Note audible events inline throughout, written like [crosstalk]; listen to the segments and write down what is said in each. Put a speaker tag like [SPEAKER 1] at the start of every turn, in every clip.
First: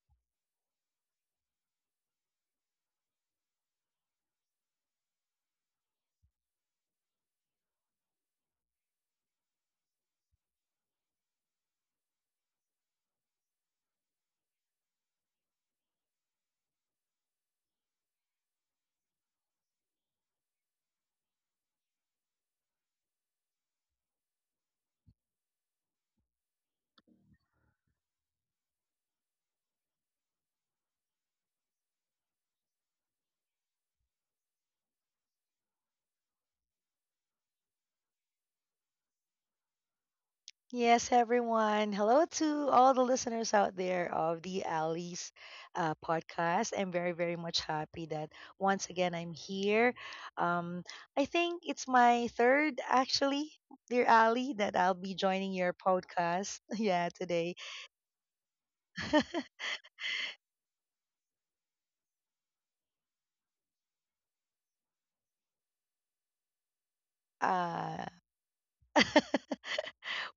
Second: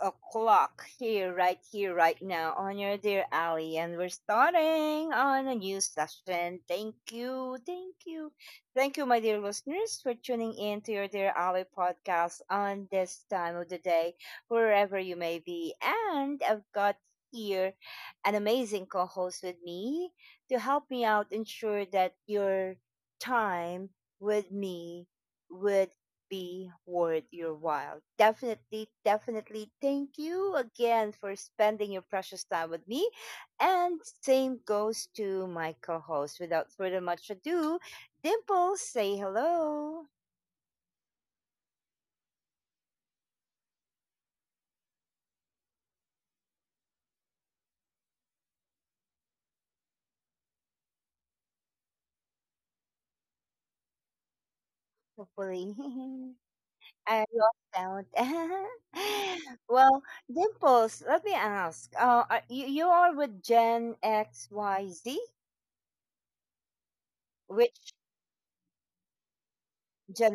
[SPEAKER 1] o'clock here, right now on your dear alley, and we're starting on a new session. Thank you, thank you, thank you, my dear listeners, for tuning in to your dear alley podcast on this time of the day, wherever you may be. And I've got here an amazing co-host with me to help me out ensure that your time with me would be worth your while. Definitely, definitely thank you again for spending your precious time with me. And same goes to my co host. Without further much ado, Dimple, say hello.
[SPEAKER 2] Yes, everyone. Hello to all the listeners out there of the Ali's podcast. I'm very, very much happy that once again I'm here. Um, I think it's my third, actually, dear Ali, that I'll be joining your
[SPEAKER 1] Hopefully, [laughs]
[SPEAKER 2] podcast. [laughs] Yeah,
[SPEAKER 1] I
[SPEAKER 2] today.
[SPEAKER 1] lost count.
[SPEAKER 2] [laughs]
[SPEAKER 1] [laughs] Well, Dimples, let me ask. You are with Gen X, Y, Z? Which
[SPEAKER 2] Uh, [laughs]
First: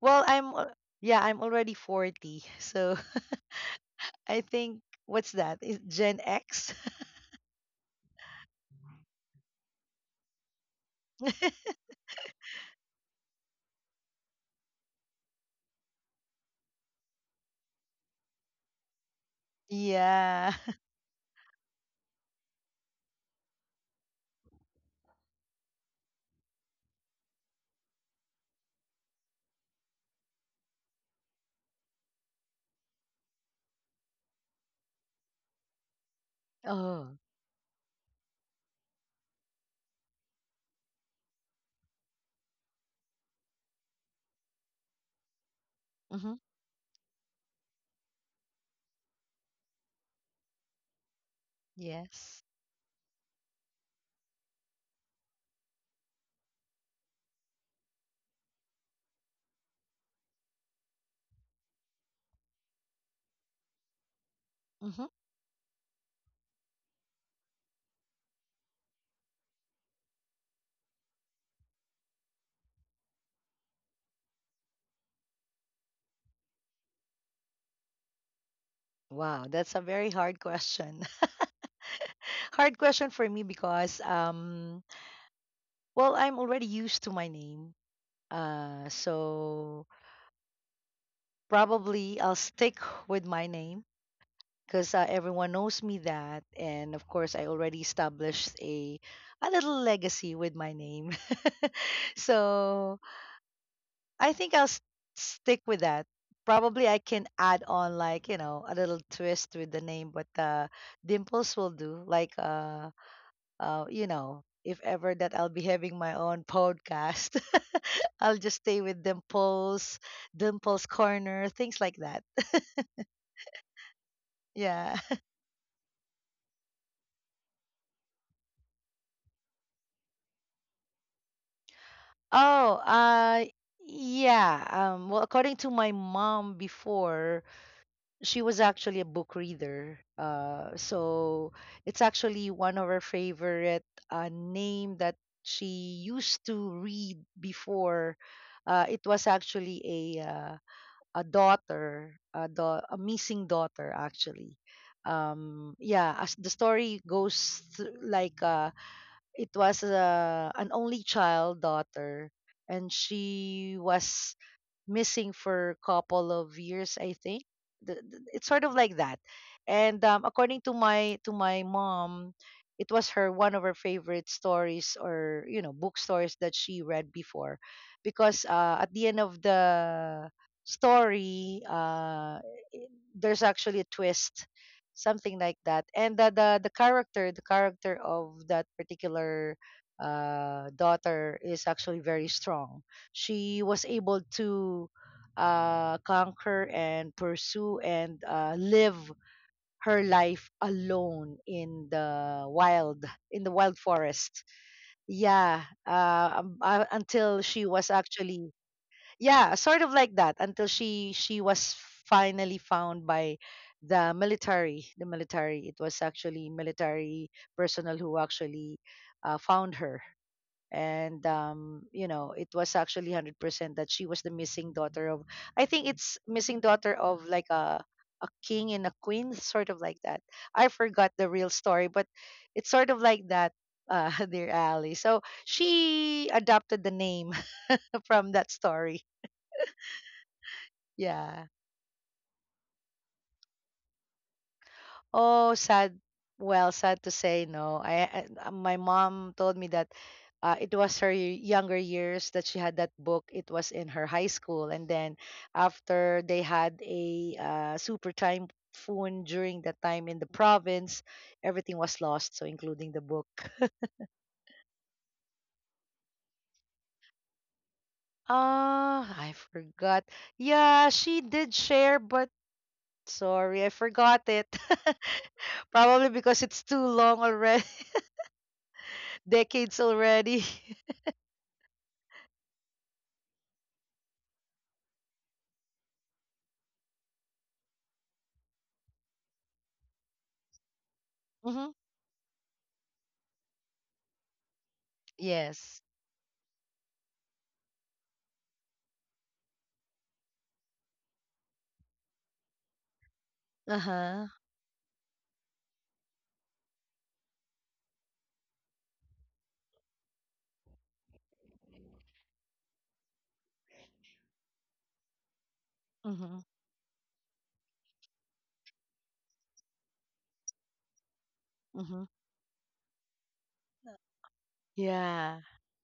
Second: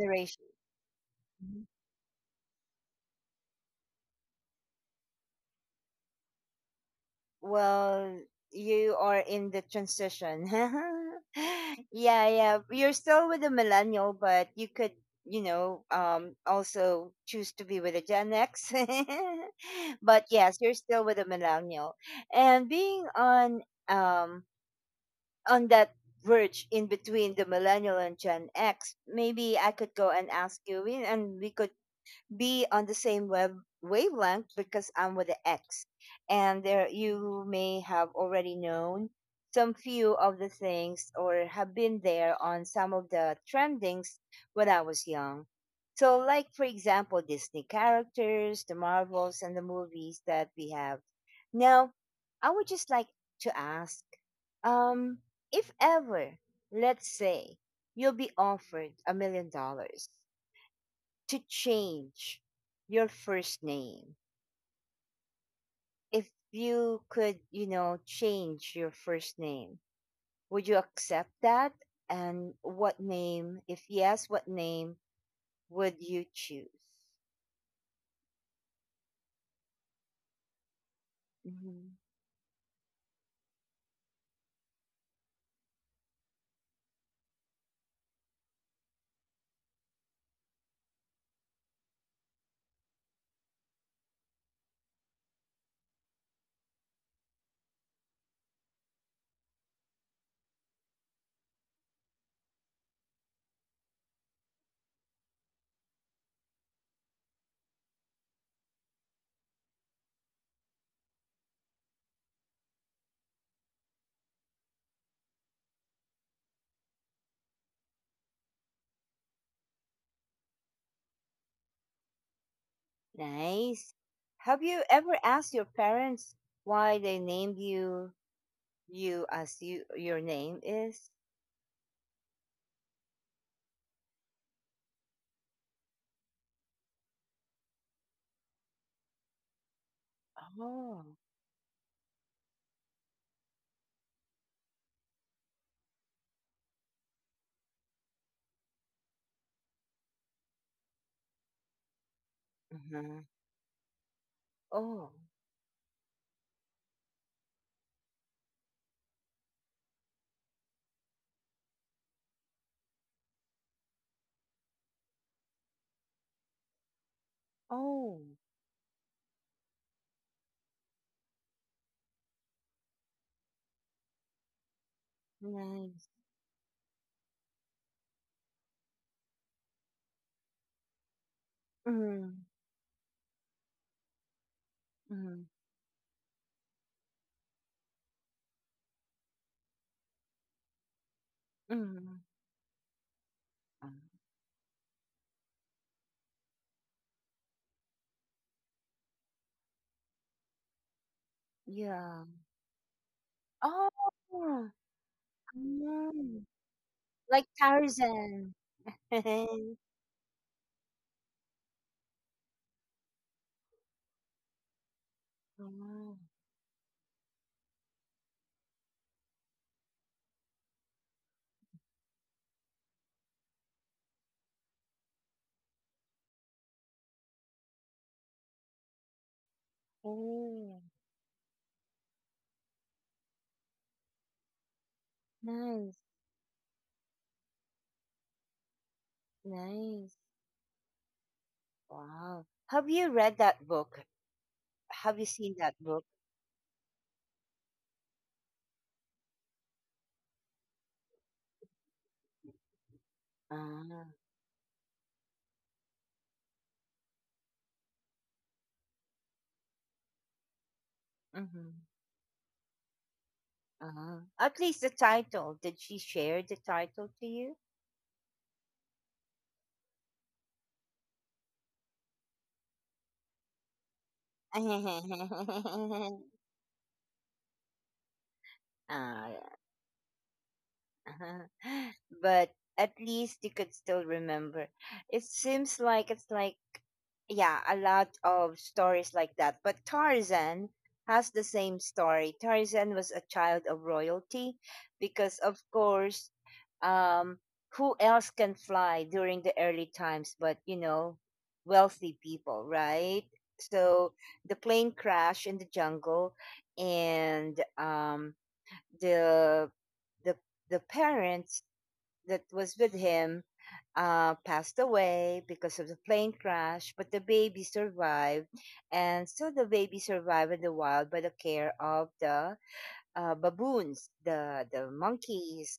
[SPEAKER 2] well, I'm, al- yeah, I'm already 40. So [laughs] I think, what's that? Is Gen X?
[SPEAKER 1] Well, you are in the transition. [laughs]
[SPEAKER 2] [laughs]
[SPEAKER 1] Yeah, yeah. You're still with a millennial, but you could, also choose to be with a Gen X. [laughs] But
[SPEAKER 2] Yeah.
[SPEAKER 1] yes, you're
[SPEAKER 2] [laughs]
[SPEAKER 1] still with a millennial, and being um on that verge, in between the millennial and Gen X, maybe I could go and ask you, and we could be on the same web wavelength because I'm with the X. And there
[SPEAKER 2] Oh.
[SPEAKER 1] you may have already known some few of the things or have been there on some of the trendings when I was young. So
[SPEAKER 2] Hmm.
[SPEAKER 1] like for example Disney characters, the Marvels and the movies that we have. Now,
[SPEAKER 2] Yes.
[SPEAKER 1] I would just like to ask um if ever, let's say, you'll be offered $1 million to change your first name,
[SPEAKER 2] hmm
[SPEAKER 1] if you could, change your first name, would you accept that? And what name, if yes, what name would you choose?
[SPEAKER 2] Wow, that's a very hard question.
[SPEAKER 1] Mhm.
[SPEAKER 2] [laughs] Hard question for me because well, I'm already used to my name. So probably I'll stick [laughs] with my name because everyone knows me that, and of course I already established a little legacy with my name. [laughs] So, I think I'll stick with that. Probably I can add on, like, a little twist with the name, but dimples will do, like if ever that I'll be having my own podcast, [laughs] I'll just stay with Dimples, Dimples Corner, things like that. [laughs]
[SPEAKER 1] Nice. Have you
[SPEAKER 2] Yeah.
[SPEAKER 1] ever asked your parents why they named you as your name is?
[SPEAKER 2] Oh, yeah. Well, according to my mom before, she was actually a book reader. Uh,
[SPEAKER 1] Oh.
[SPEAKER 2] so it's actually one of her favorite name that she used to read before. It was actually a daughter, a
[SPEAKER 1] Uh-huh.
[SPEAKER 2] missing daughter, actually.
[SPEAKER 1] Oh.
[SPEAKER 2] Yeah, as the story goes, like, it was an only child daughter, and she was missing for a couple of years, I think.
[SPEAKER 1] Oh.
[SPEAKER 2] It's sort of like that. And according to my mom, it was her one of her favorite stories, or book
[SPEAKER 1] Nice.
[SPEAKER 2] stories that she read before, because at the end of the story, i-
[SPEAKER 1] Mm-hmm.
[SPEAKER 2] there's actually a twist, something
[SPEAKER 1] Mm-hmm.
[SPEAKER 2] like that. And the character of that particular daughter is actually
[SPEAKER 1] Mm-hmm.
[SPEAKER 2] very strong. She was able to conquer and pursue and live her life alone
[SPEAKER 1] Yeah.
[SPEAKER 2] in the wild
[SPEAKER 1] Oh.
[SPEAKER 2] forest. Yeah,
[SPEAKER 1] Mm.
[SPEAKER 2] until
[SPEAKER 1] Like
[SPEAKER 2] she was actually,
[SPEAKER 1] Tarzan.
[SPEAKER 2] yeah,
[SPEAKER 1] [laughs]
[SPEAKER 2] sort of like that, until she was finally found by the military. It was
[SPEAKER 1] Oh.
[SPEAKER 2] actually military personnel who actually found her. And it was actually 100% that she was the missing daughter of, I think, it's missing daughter of, like, a king and a queen. [laughs] Sort of like that. I
[SPEAKER 1] Oh.
[SPEAKER 2] forgot the real story, but it's sort of like that, [laughs] dear Ali. So
[SPEAKER 1] Nice.
[SPEAKER 2] she adopted the name [laughs] from that story.
[SPEAKER 1] Nice.
[SPEAKER 2] Yeah.
[SPEAKER 1] Wow. Have you read that book? Have you
[SPEAKER 2] Oh,
[SPEAKER 1] seen that
[SPEAKER 2] sad.
[SPEAKER 1] book?
[SPEAKER 2] Well, sad to say, no. I My mom told me that it was her younger years that she had that book. It was in her
[SPEAKER 1] Ah.
[SPEAKER 2] high school, and then after they had a super typhoon during that time in the province,
[SPEAKER 1] Mm-hmm.
[SPEAKER 2] everything was lost, so including the book. [laughs]
[SPEAKER 1] Uh-huh. At least the title. Did she share the title to you?
[SPEAKER 2] Ah, I forgot. Yeah, she did share, but sorry, I forgot it. [laughs] Probably
[SPEAKER 1] [laughs]
[SPEAKER 2] because it's too long already, [laughs]
[SPEAKER 1] Ah, yeah.
[SPEAKER 2] decades already. [laughs]
[SPEAKER 1] [laughs] But at least you could still remember. It seems like it's like, yeah, a lot of stories like that. But Tarzan has the same story. Tarzan was a child of royalty because, of
[SPEAKER 2] Yes.
[SPEAKER 1] course, um, who else can fly during the early times but, wealthy people, right? So
[SPEAKER 2] Uh-huh.
[SPEAKER 1] the plane crash in the jungle, and the the the parents that was with him passed away because of the plane
[SPEAKER 2] Mhm.
[SPEAKER 1] crash, but the baby survived. And so the baby survived in the wild by the care
[SPEAKER 2] Mhm.
[SPEAKER 1] of the baboons, the
[SPEAKER 2] Yeah.
[SPEAKER 1] monkeys.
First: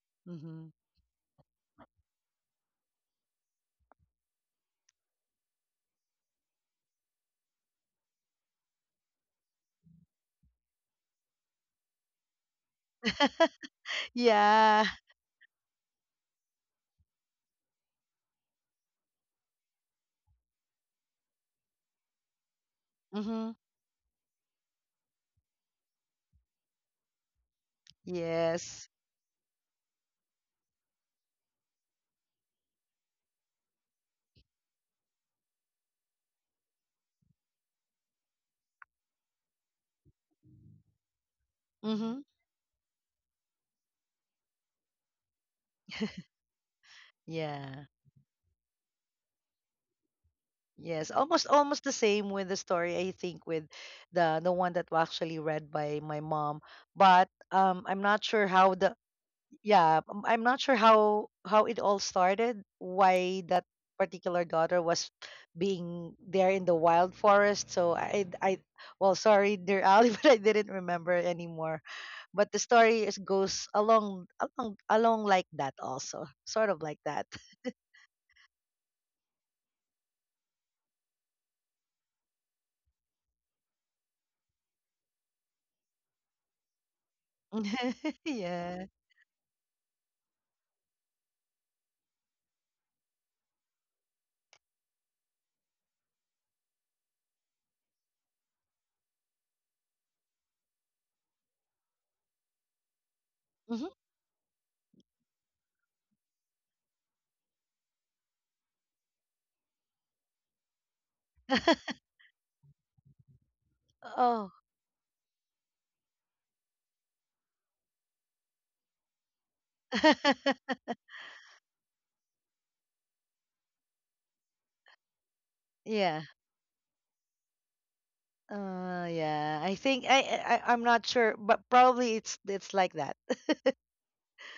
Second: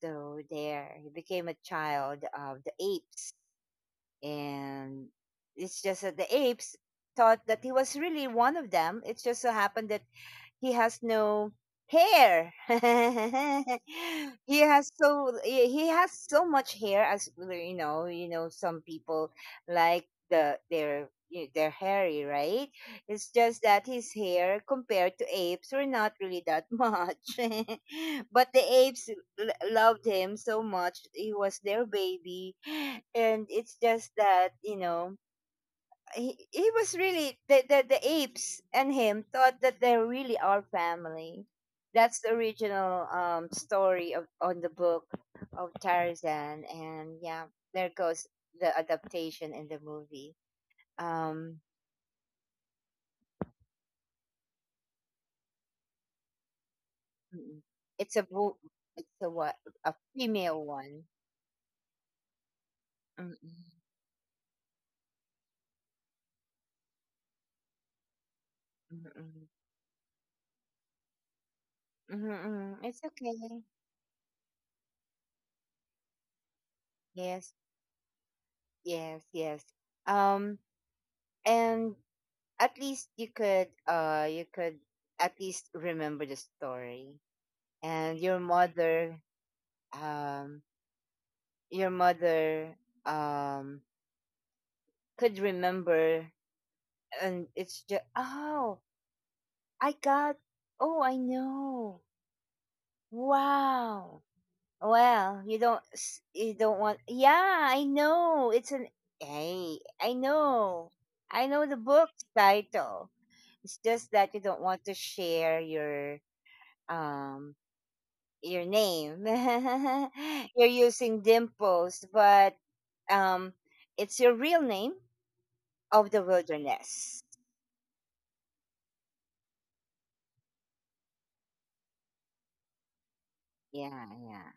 [SPEAKER 1] So
[SPEAKER 2] Mhm.
[SPEAKER 1] there, he became a child of the apes. And it's just that the apes thought that he was really one of them. It just so happened that he has no hair. [laughs] he
[SPEAKER 2] Yeah.
[SPEAKER 1] has so he he has so much hair as well, you know some people, like the their you they're hairy, right? It's
[SPEAKER 2] Mhm.
[SPEAKER 1] just that his hair compared to apes were not really that much. [laughs] But the
[SPEAKER 2] Yes.
[SPEAKER 1] apes loved him so much. He was their baby. And it's just that, he was really the apes, and him thought that they really are family. That's
[SPEAKER 2] Mhm.
[SPEAKER 1] the original story of on the book of
[SPEAKER 2] [laughs]
[SPEAKER 1] Tarzan, and yeah,
[SPEAKER 2] Yeah.
[SPEAKER 1] there goes the adaptation in the movie.
[SPEAKER 2] Yes, almost
[SPEAKER 1] Um,
[SPEAKER 2] almost the same with the story, I think, with the one that was actually read by my mom, but
[SPEAKER 1] mm,
[SPEAKER 2] I'm
[SPEAKER 1] it's a
[SPEAKER 2] not sure
[SPEAKER 1] book.
[SPEAKER 2] how the,
[SPEAKER 1] It's a
[SPEAKER 2] yeah, I'm
[SPEAKER 1] female
[SPEAKER 2] not sure
[SPEAKER 1] one.
[SPEAKER 2] how it all started, why
[SPEAKER 1] Mm-mm,
[SPEAKER 2] that particular daughter was being there in the wild forest, so I well,
[SPEAKER 1] mm-mm,
[SPEAKER 2] sorry, dear Ali, [laughs] but I didn't remember anymore.
[SPEAKER 1] mm-mm,
[SPEAKER 2] But the
[SPEAKER 1] mm-mm. It's
[SPEAKER 2] story is
[SPEAKER 1] okay.
[SPEAKER 2] goes along, like that, also sort of like that.
[SPEAKER 1] Yes, yes, yes. Um, and at least you could at least remember the story,
[SPEAKER 2] [laughs]
[SPEAKER 1] and
[SPEAKER 2] Yeah.
[SPEAKER 1] um your mother um could remember. And it's just, oh, I got, oh, I know.
[SPEAKER 2] Mhm.
[SPEAKER 1] Wow. Well, you don't you don't want, yeah, I know. It's an Hey, I know, I know the
[SPEAKER 2] [laughs]
[SPEAKER 1] book title. It's just that you
[SPEAKER 2] Oh.
[SPEAKER 1] don't want to share um your name. [laughs] You're
[SPEAKER 2] [laughs]
[SPEAKER 1] using Dimples, but um, it's your real name of the
[SPEAKER 2] Yeah.
[SPEAKER 1] wilderness.
[SPEAKER 2] Yeah, I think I'm not sure, but probably it's like that. [laughs]
[SPEAKER 1] Yeah, yeah.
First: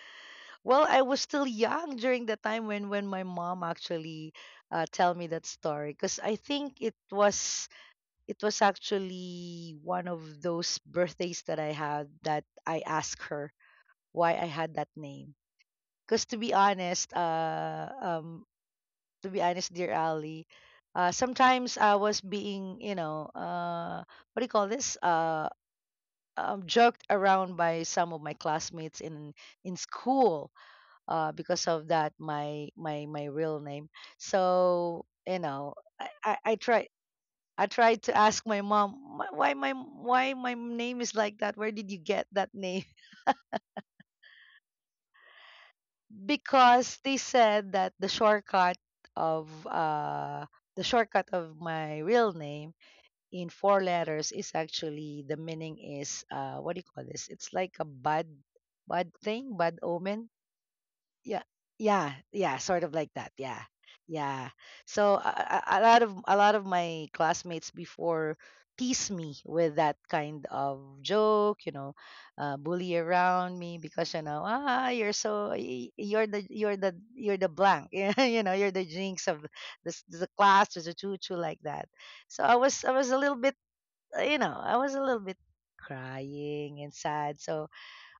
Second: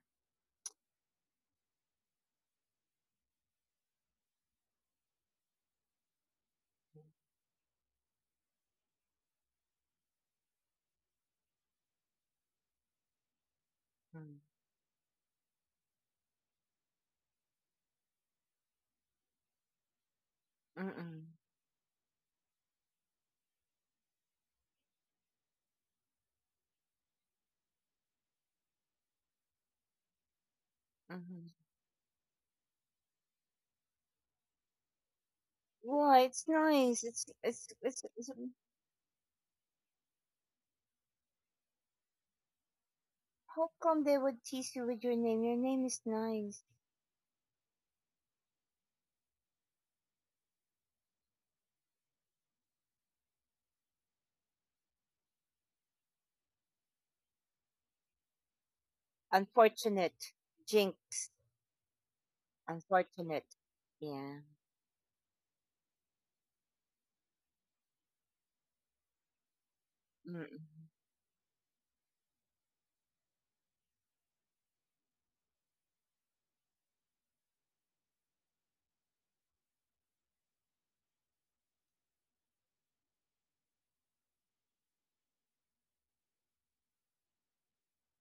[SPEAKER 2] Well, I was still young during the time when my mom actually tell me that story, because I think it was actually one of those birthdays that I had that I asked her why
[SPEAKER 1] Mm.
[SPEAKER 2] I had that name. Because to be honest, dear Ali,
[SPEAKER 1] Mm-mm.
[SPEAKER 2] sometimes I was being, what do you call this, joked around by some of my classmates in school,
[SPEAKER 1] Mm-hmm.
[SPEAKER 2] because of that my my real name. So, you know, i
[SPEAKER 1] Why?
[SPEAKER 2] i,
[SPEAKER 1] It's
[SPEAKER 2] I try
[SPEAKER 1] nice. It's, it's
[SPEAKER 2] I tried
[SPEAKER 1] it's
[SPEAKER 2] to
[SPEAKER 1] it's.
[SPEAKER 2] ask my mom, "Why my name is like that? Where did you get that name?"
[SPEAKER 1] How come they would tease you with your name? Your name is
[SPEAKER 2] [laughs]
[SPEAKER 1] nice.
[SPEAKER 2] Because they said that of uh the shortcut of my real name in four letters is actually, the meaning is, what do you call this? It's like a bad, bad thing, bad omen.
[SPEAKER 1] Unfortunate, Jinx.
[SPEAKER 2] Yeah, yeah, yeah, sort of like that.
[SPEAKER 1] Unfortunate.
[SPEAKER 2] Yeah,
[SPEAKER 1] Yeah.
[SPEAKER 2] yeah. So, a lot of my classmates before tease me with that kind
[SPEAKER 1] Mm-mm.
[SPEAKER 2] of joke. Bully around me, because, you know, ah, you're so you're the blank. [laughs] You know, you're the jinx of this, the class, the chuchu, like that. So I was, a little bit, I was a little bit crying and sad. So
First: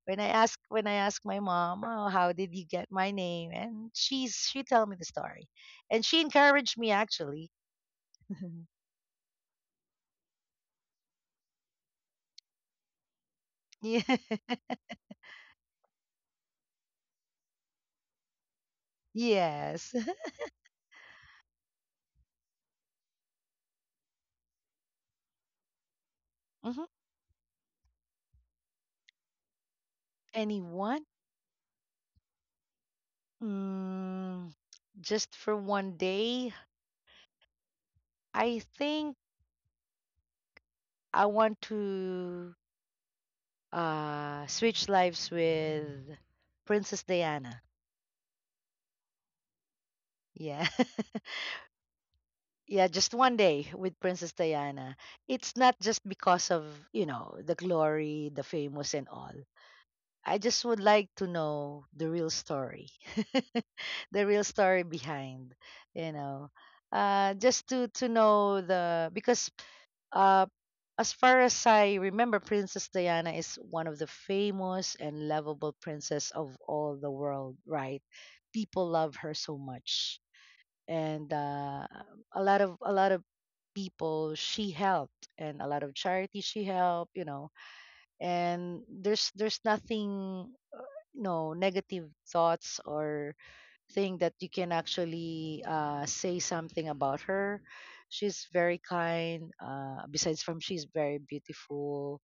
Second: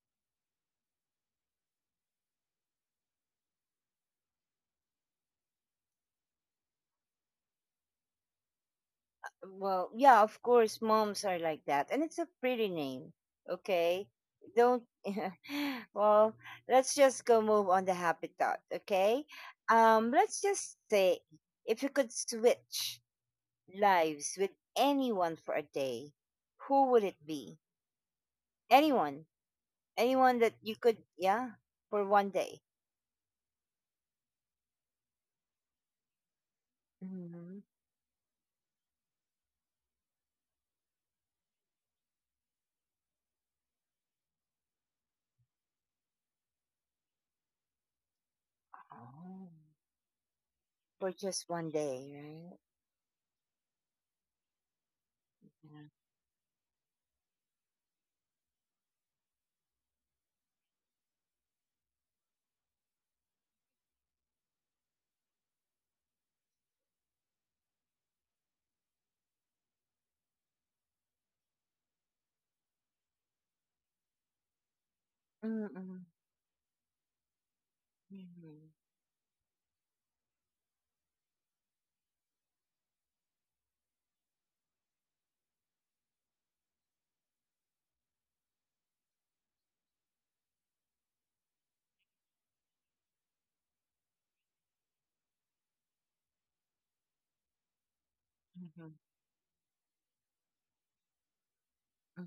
[SPEAKER 2] when I ask my mom, "Oh, how did you get my name?" and she tell me the story, and she encouraged me, actually. [laughs]
[SPEAKER 1] Well, yeah, of course, moms are like that, and it's a pretty name.
[SPEAKER 2] Yeah.
[SPEAKER 1] Okay, don't. [laughs] Well, let's just go move on the happy thought. Okay,
[SPEAKER 2] Yes.
[SPEAKER 1] let's just say, if you could switch lives with anyone for a day, who
[SPEAKER 2] hmm
[SPEAKER 1] would it be? Anyone, anyone that you could,
[SPEAKER 2] Anyone?
[SPEAKER 1] yeah, for one day.
[SPEAKER 2] Mm, just for one day,
[SPEAKER 1] hmm
[SPEAKER 2] I think I want to switch lives with Princess Diana.
[SPEAKER 1] Oh,
[SPEAKER 2] Yeah.
[SPEAKER 1] for
[SPEAKER 2] [laughs]
[SPEAKER 1] just one day, right?
[SPEAKER 2] Yeah, just one day with Princess Diana. It's not
[SPEAKER 1] Yeah.
[SPEAKER 2] just because of, the glory, the famous, and all. I just would like to know the real story, [laughs] the real story behind, you know, just to know the, because uh, as far as I remember, Princess Diana is one of the famous and lovable
[SPEAKER 1] Mm-mm.
[SPEAKER 2] princess of all the world, right?
[SPEAKER 1] Mm-hmm.
[SPEAKER 2] People love her so much, and a lot of people she helped, and a lot of charity she helped, and there's nothing, no negative thoughts or thing that you can actually say something about her. She's very
[SPEAKER 1] Mm-hmm.
[SPEAKER 2] kind, besides from she's very
[SPEAKER 1] Mm-hmm.
[SPEAKER 2] beautiful.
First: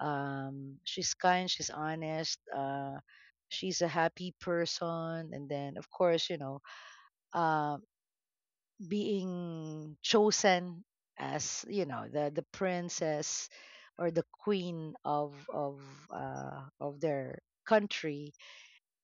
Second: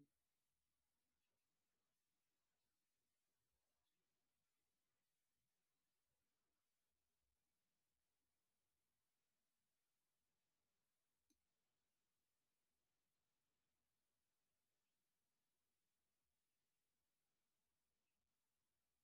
[SPEAKER 2] She's kind, she's honest, she's a happy person. And then of course, you know, uh, being chosen as, you know, the princess or the queen of, of their country,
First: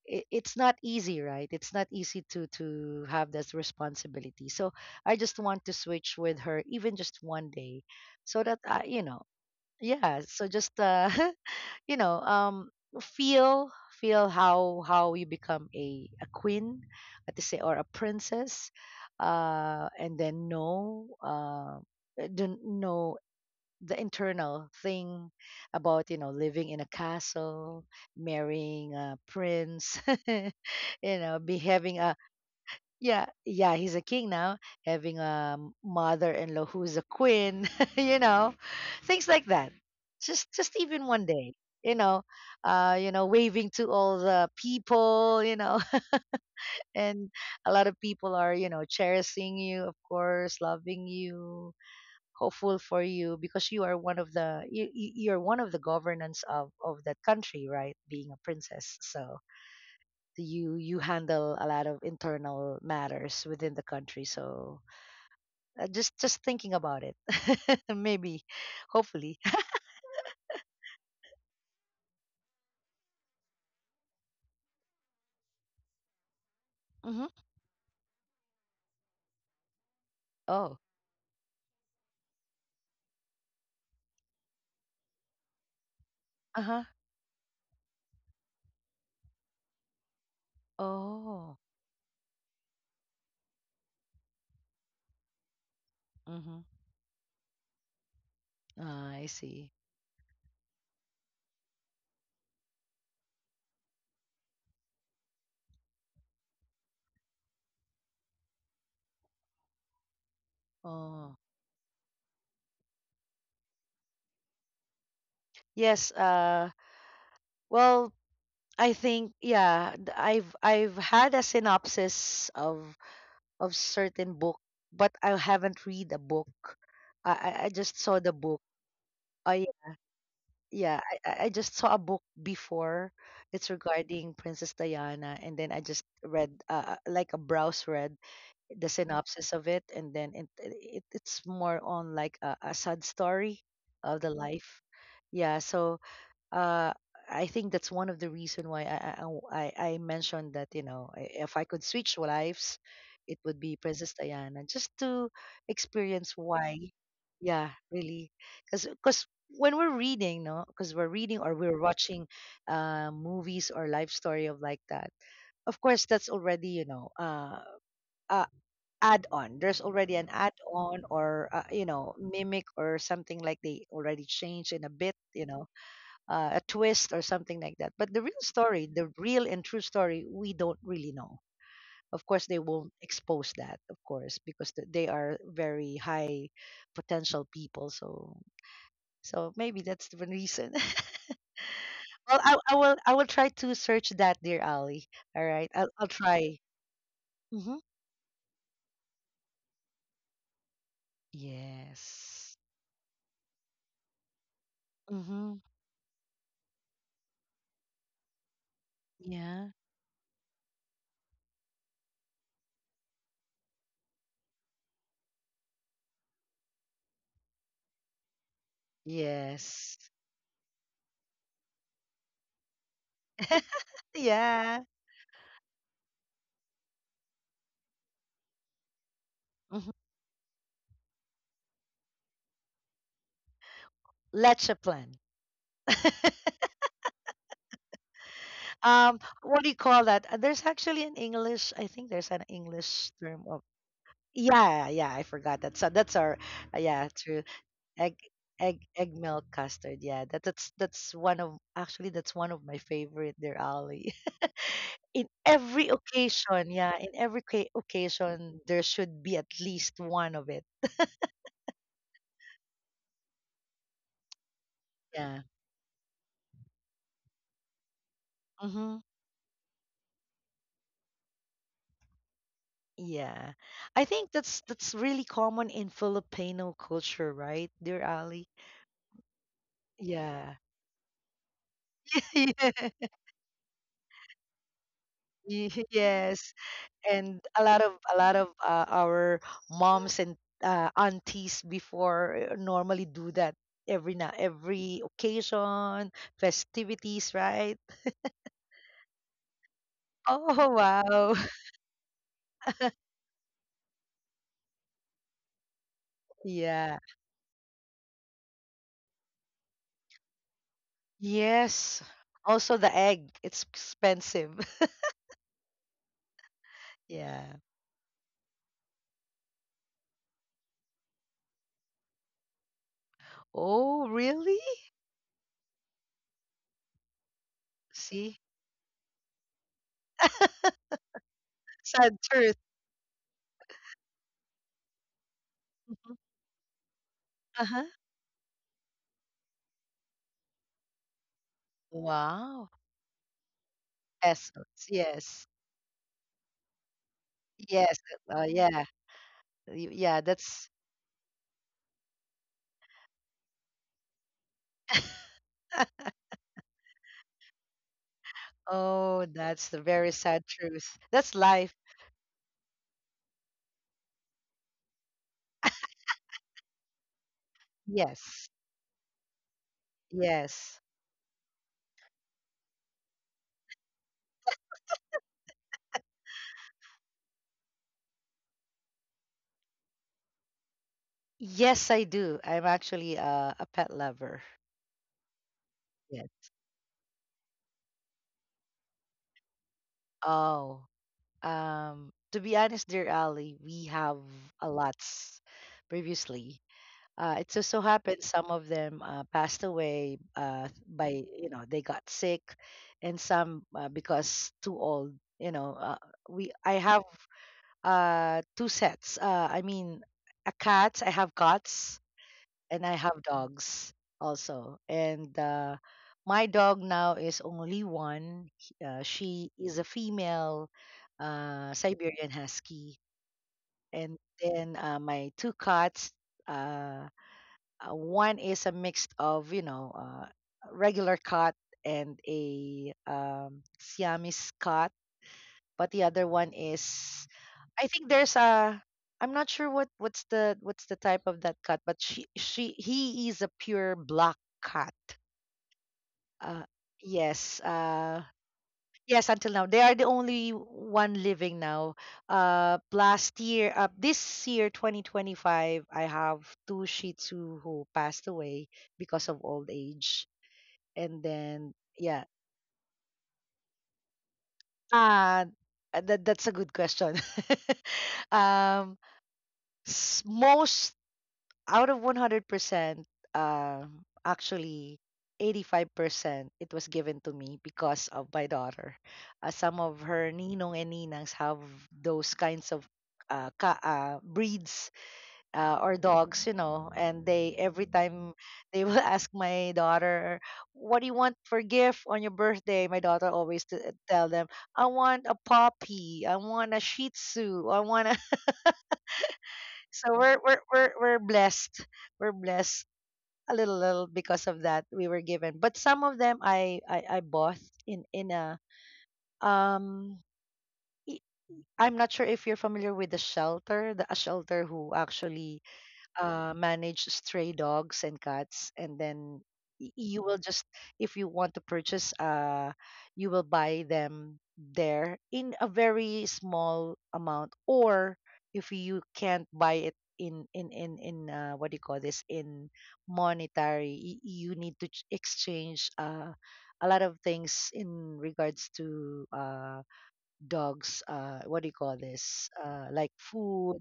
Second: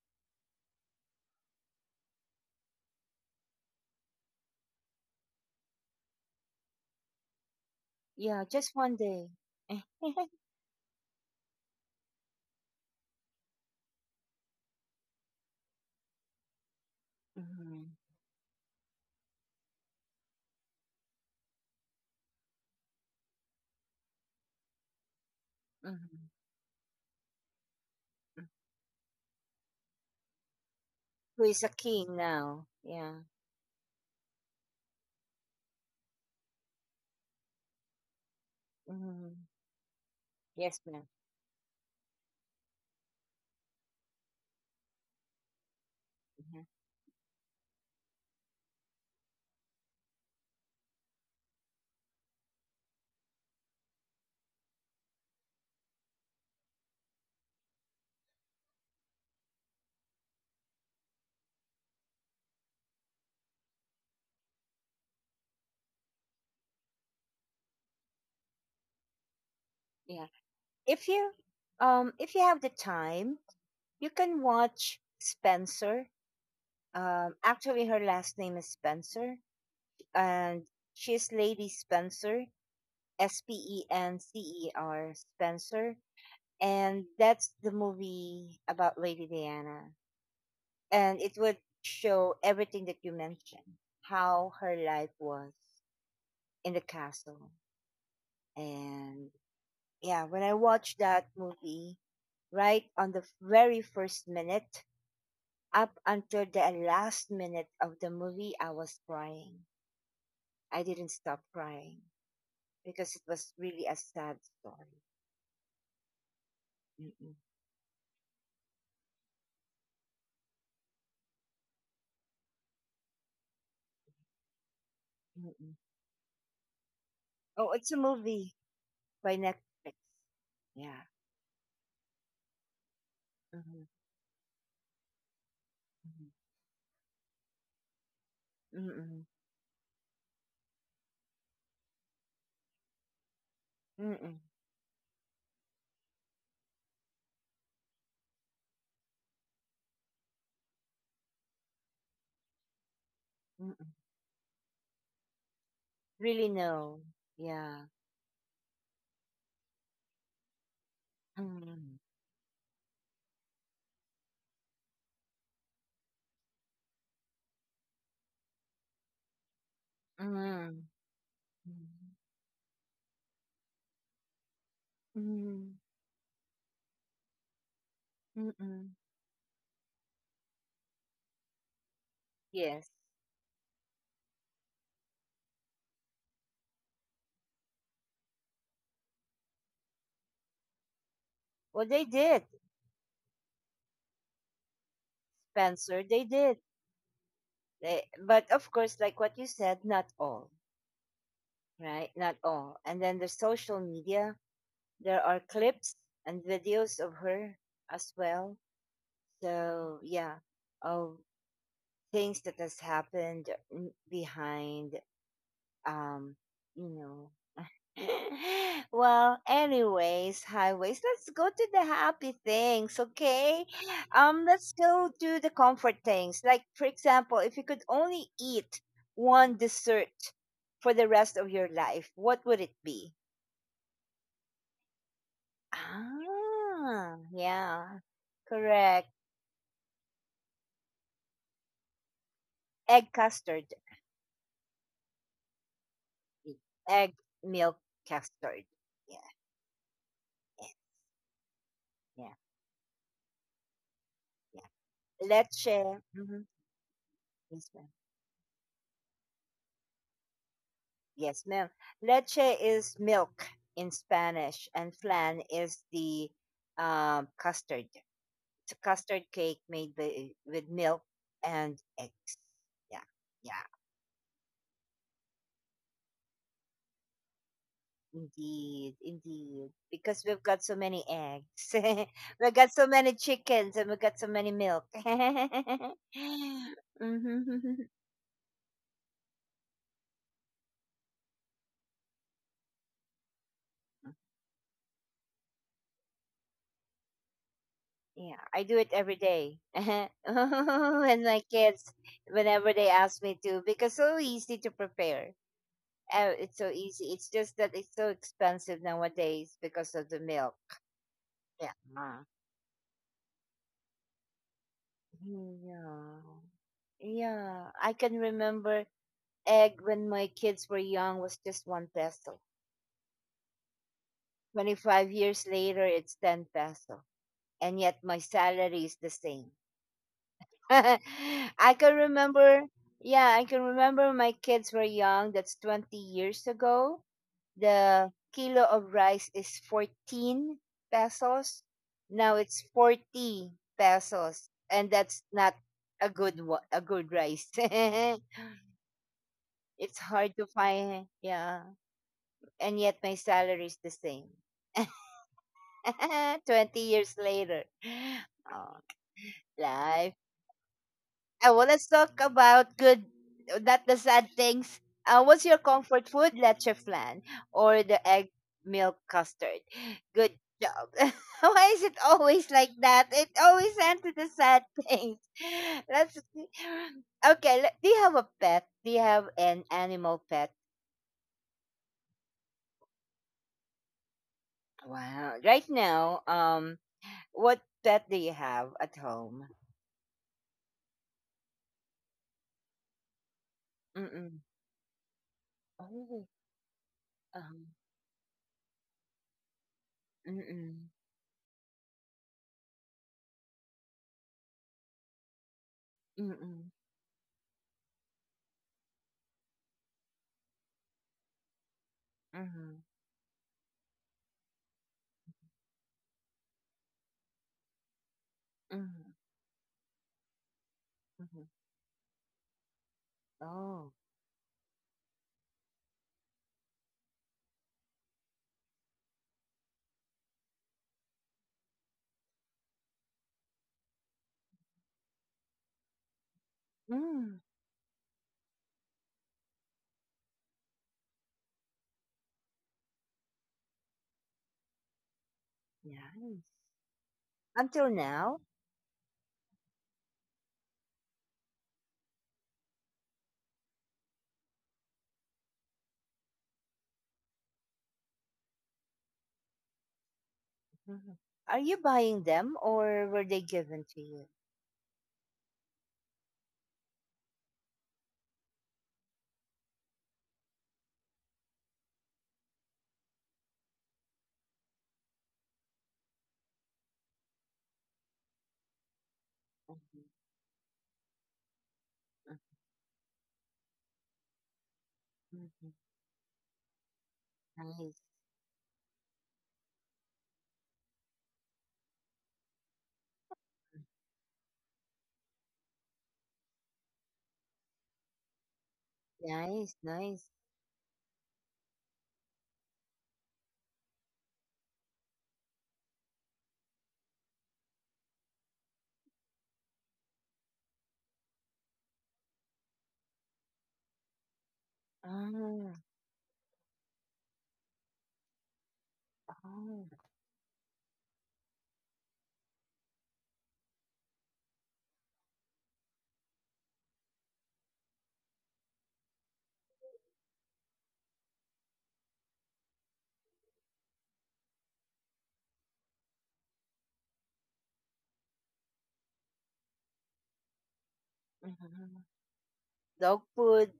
[SPEAKER 2] it's not easy, right? It's not easy to have that responsibility. So I just want to switch with her, even just one day, so
[SPEAKER 1] Yeah,
[SPEAKER 2] that
[SPEAKER 1] just
[SPEAKER 2] I,
[SPEAKER 1] one
[SPEAKER 2] you know
[SPEAKER 1] day. Eh,
[SPEAKER 2] Yeah, so just [laughs] you know um feel feel how you become a queen, to say, or a
[SPEAKER 1] mhm,
[SPEAKER 2] princess. And then know, don't know the internal thing about, you
[SPEAKER 1] mhm,
[SPEAKER 2] know, living in a castle,
[SPEAKER 1] mm.
[SPEAKER 2] marrying a prince. [laughs]
[SPEAKER 1] Who
[SPEAKER 2] Be
[SPEAKER 1] is a
[SPEAKER 2] having a,
[SPEAKER 1] king now? Yeah.
[SPEAKER 2] yeah, yeah, he's a king now, having a mother-in-law who's a queen, [laughs] you know, things like
[SPEAKER 1] Mhm.
[SPEAKER 2] that. Just
[SPEAKER 1] Yes, madam.
[SPEAKER 2] even one day, you know, waving to all the people,
[SPEAKER 1] Mhm.
[SPEAKER 2] [laughs] and a lot of people are, you know, cherishing you, of course, loving you, hopeful for you, because you're one of the governance of that country, right? Being a princess, so you handle a lot of internal matters within the country. So, just thinking about it, [laughs] maybe, hopefully.
[SPEAKER 1] Yeah. If you if you have the time, you can watch Spencer.
[SPEAKER 2] [laughs] Mm-hmm.
[SPEAKER 1] Actually, her last name is Spencer, and
[SPEAKER 2] Oh.
[SPEAKER 1] she's Lady Spencer, S P E N C E R, Spencer,
[SPEAKER 2] Uh-huh.
[SPEAKER 1] and that's the movie about Lady Diana. And it
[SPEAKER 2] Oh.
[SPEAKER 1] would show everything that you mentioned, how her life was
[SPEAKER 2] Mm-hmm.
[SPEAKER 1] in the castle.
[SPEAKER 2] Ah, I
[SPEAKER 1] And
[SPEAKER 2] see.
[SPEAKER 1] yeah, when I watched that movie, right on the very first minute up until the last minute of the movie, I was crying. I didn't
[SPEAKER 2] Oh.
[SPEAKER 1] stop crying because it was really a sad story.
[SPEAKER 2] Yes.
[SPEAKER 1] Mm-mm,
[SPEAKER 2] Well, I think, yeah, I've had a synopsis of certain book, but I
[SPEAKER 1] mm-mm.
[SPEAKER 2] haven't read a book. I
[SPEAKER 1] Oh, it's a
[SPEAKER 2] just saw the
[SPEAKER 1] movie
[SPEAKER 2] book.
[SPEAKER 1] by
[SPEAKER 2] I
[SPEAKER 1] Netflix.
[SPEAKER 2] Yeah,
[SPEAKER 1] Yeah.
[SPEAKER 2] I just saw a book before. It's
[SPEAKER 1] Mm-hmm,
[SPEAKER 2] regarding Princess Diana, and then I just
[SPEAKER 1] mm-hmm,
[SPEAKER 2] read, like a browse read the
[SPEAKER 1] mm-mm,
[SPEAKER 2] synopsis of it, and then it's more on like a sad story of the
[SPEAKER 1] mm-mm,
[SPEAKER 2] life. Yeah. So, uh, I think that's one of the reason why I mentioned that, if I could switch lives, it would be
[SPEAKER 1] mm-mm.
[SPEAKER 2] Princess Diana, just to experience
[SPEAKER 1] Really?
[SPEAKER 2] why.
[SPEAKER 1] No.
[SPEAKER 2] Yeah,
[SPEAKER 1] Yeah.
[SPEAKER 2] really, because when we're reading, no, because we're reading or we're
[SPEAKER 1] Mm,
[SPEAKER 2] watching movies or life story of like that. Of course, that's already, uh add on. There's already an add
[SPEAKER 1] mm,
[SPEAKER 2] on, or
[SPEAKER 1] mm,
[SPEAKER 2] mimic or something, like they already changed in a bit,
[SPEAKER 1] mm,
[SPEAKER 2] a twist or something like that. But the real story,
[SPEAKER 1] mm.
[SPEAKER 2] the real and true story, we don't really know. Of course, they
[SPEAKER 1] Yes.
[SPEAKER 2] won't expose that, of course, because they are very high potential people. So, maybe that's the one reason. [laughs]
[SPEAKER 1] Well, they
[SPEAKER 2] Well,
[SPEAKER 1] did.
[SPEAKER 2] I will try to search that, dear Ali. All right,
[SPEAKER 1] Spencer.
[SPEAKER 2] I'll
[SPEAKER 1] They
[SPEAKER 2] try.
[SPEAKER 1] did.
[SPEAKER 2] Mm-hmm.
[SPEAKER 1] But of course, like what you said, not all, right? Not
[SPEAKER 2] Yes.
[SPEAKER 1] all. And then the social media, there are
[SPEAKER 2] Mm-hmm.
[SPEAKER 1] clips and videos of her as well.
[SPEAKER 2] Yeah.
[SPEAKER 1] So, yeah, of things that has happened, behind, um you know [laughs] well,
[SPEAKER 2] Yes.
[SPEAKER 1] anyways, highways, let's go to the happy things. Okay, let's
[SPEAKER 2] Yeah.
[SPEAKER 1] go to the comfort things, like for example, if you could only eat one
[SPEAKER 2] Mm-hmm.
[SPEAKER 1] dessert for the rest of your life, what would it be?
[SPEAKER 2] Leche plan.
[SPEAKER 1] Yeah, correct.
[SPEAKER 2] What do you call that? There's actually an English, I think there's an English
[SPEAKER 1] Egg
[SPEAKER 2] term of.
[SPEAKER 1] custard.
[SPEAKER 2] Yeah, yeah, I forgot that, so that's our
[SPEAKER 1] e-
[SPEAKER 2] yeah,
[SPEAKER 1] Egg
[SPEAKER 2] true.
[SPEAKER 1] milk
[SPEAKER 2] egg
[SPEAKER 1] custard.
[SPEAKER 2] egg egg,
[SPEAKER 1] Yeah,
[SPEAKER 2] milk, custard. Yeah, that,
[SPEAKER 1] yeah,
[SPEAKER 2] that's that's one of, actually
[SPEAKER 1] yeah,
[SPEAKER 2] that's one of my favorite there, Ali.
[SPEAKER 1] yeah.
[SPEAKER 2] [laughs] In
[SPEAKER 1] Leche.
[SPEAKER 2] every occasion, yeah, in every
[SPEAKER 1] Mm-hmm.
[SPEAKER 2] occasion there should be at least one of it.
[SPEAKER 1] Yes, ma'am. Leche is milk in Spanish, and
[SPEAKER 2] Yeah.
[SPEAKER 1] flan is the custard. It's a
[SPEAKER 2] Mm-hmm.
[SPEAKER 1] custard cake made with milk and eggs. Yeah,
[SPEAKER 2] Yeah,
[SPEAKER 1] yeah,
[SPEAKER 2] I think that's really common in Filipino culture, right, dear Ali?
[SPEAKER 1] indeed, indeed. Because we've
[SPEAKER 2] Yeah.
[SPEAKER 1] got so many eggs, [laughs] we've got so
[SPEAKER 2] [laughs]
[SPEAKER 1] many chickens, and we've got so many milk. [laughs]
[SPEAKER 2] [laughs] Yes, and a lot
[SPEAKER 1] Mhm.
[SPEAKER 2] of a lot of uh, our moms and aunties before normally do that every now every occasion, festivities, right?
[SPEAKER 1] Yeah, I do it every day. [laughs] And
[SPEAKER 2] Oh wow.
[SPEAKER 1] my
[SPEAKER 2] [laughs]
[SPEAKER 1] kids, whenever they ask me to, because so easy to prepare. Oh, it's so
[SPEAKER 2] Yeah.
[SPEAKER 1] easy. It's just that it's so expensive nowadays because of the milk. Yeah.
[SPEAKER 2] Yes. Also the egg, it's expensive. [laughs]
[SPEAKER 1] Yeah.
[SPEAKER 2] Yeah.
[SPEAKER 1] Yeah. I can remember egg when my kids were young was just ₱1.
[SPEAKER 2] Oh, really?
[SPEAKER 1] 25 years later, it's 10 peso. And yet my
[SPEAKER 2] See?
[SPEAKER 1] salary is the same.
[SPEAKER 2] [laughs]
[SPEAKER 1] [laughs] I can
[SPEAKER 2] Sad truth.
[SPEAKER 1] remember, yeah, I can remember my kids were young. That's 20
[SPEAKER 2] Mhm.
[SPEAKER 1] years ago.
[SPEAKER 2] Uh-huh.
[SPEAKER 1] The kilo of rice is 14 pesos. Now it's
[SPEAKER 2] Wow.
[SPEAKER 1] 40 pesos.
[SPEAKER 2] Pesos.
[SPEAKER 1] And that's
[SPEAKER 2] Yes.
[SPEAKER 1] not a good rice.
[SPEAKER 2] Yes.
[SPEAKER 1] [laughs]
[SPEAKER 2] Yeah.
[SPEAKER 1] It's
[SPEAKER 2] Yeah,
[SPEAKER 1] hard to
[SPEAKER 2] that's.
[SPEAKER 1] find, yeah. And yet my salary is the same. [laughs]
[SPEAKER 2] [laughs]
[SPEAKER 1] 20 years later. Oh,
[SPEAKER 2] Oh, that's the very
[SPEAKER 1] life.
[SPEAKER 2] sad truth. That's
[SPEAKER 1] Well,
[SPEAKER 2] life.
[SPEAKER 1] let's talk about good, not the sad things. What's your comfort food? Leche flan or the egg
[SPEAKER 2] Yes.
[SPEAKER 1] milk custard. Good
[SPEAKER 2] Yes.
[SPEAKER 1] job. [laughs] Why is it always like that? It always ends with the sad things. [laughs] Let's okay. le- Do you have a pet? Do you have an animal pet?
[SPEAKER 2] Yes, I do. I'm actually a pet lover.
[SPEAKER 1] Wow. Right now,
[SPEAKER 2] Yes.
[SPEAKER 1] what pet do you have at home?
[SPEAKER 2] Oh, to be honest, dear Ali, we have
[SPEAKER 1] Mm-mm.
[SPEAKER 2] a lots
[SPEAKER 1] Oh.
[SPEAKER 2] previously. It
[SPEAKER 1] Um.
[SPEAKER 2] just so happened some of them passed away
[SPEAKER 1] Mm-mm.
[SPEAKER 2] by, you know, they got sick, and some because too old. You know, we
[SPEAKER 1] Mm-mm.
[SPEAKER 2] I have two sets. I mean, a cat. I have cats
[SPEAKER 1] Mm-hmm.
[SPEAKER 2] and I have dogs also. And my dog now is only one.
[SPEAKER 1] Mm-hmm.
[SPEAKER 2] She is a female Siberian Husky,
[SPEAKER 1] Oh,
[SPEAKER 2] and then my two cats. Uh, One is a mix of, you know, a regular cat and a Siamese cat, but the other one is,
[SPEAKER 1] mm,
[SPEAKER 2] I think there's a, I'm not sure what what's the type of that cat, but she he is a pure black cat.
[SPEAKER 1] nice.
[SPEAKER 2] Uh, yes,
[SPEAKER 1] Until
[SPEAKER 2] uh,
[SPEAKER 1] now,
[SPEAKER 2] yes, until now. They are the only one living now. Uh, last year, uh, this year 2025, I have two Shih Tzu who passed away because of old age.
[SPEAKER 1] Mhm.
[SPEAKER 2] And
[SPEAKER 1] Are
[SPEAKER 2] then
[SPEAKER 1] you
[SPEAKER 2] yeah.
[SPEAKER 1] buying them or were they given to you?
[SPEAKER 2] Uh, that that's a good question. [laughs] Um, most out of 100%, uh, actually 85% it was given to me because of my daughter. Some of
[SPEAKER 1] Mhm,
[SPEAKER 2] her ninong and ninangs have those kinds of breeds
[SPEAKER 1] mhm, mhm.
[SPEAKER 2] or dogs, you know, and they every
[SPEAKER 1] Nice,
[SPEAKER 2] time they will [laughs] ask my daughter, "What do you want for gift on your birthday?" My daughter always tell them, "I want a puppy. I want a Shih Tzu. I want a." [laughs]
[SPEAKER 1] nice,
[SPEAKER 2] So
[SPEAKER 1] nice.
[SPEAKER 2] we're blessed, we're blessed a little because of that we were given, but some of them I bought in a um, i- I'm not sure if you're familiar with the shelter, the a shelter who actually
[SPEAKER 1] Mm,
[SPEAKER 2] manage stray dogs and cats, and then
[SPEAKER 1] oh,
[SPEAKER 2] you will just, if you want to purchase uh, you will buy them there in a very small amount, or if you can't buy it in what do you call this, in monetary, you need to exchange uh, a lot of things in regards to uh, dogs, uh, what do you call
[SPEAKER 1] mhm.
[SPEAKER 2] this, uh, like
[SPEAKER 1] Dog food,
[SPEAKER 2] food.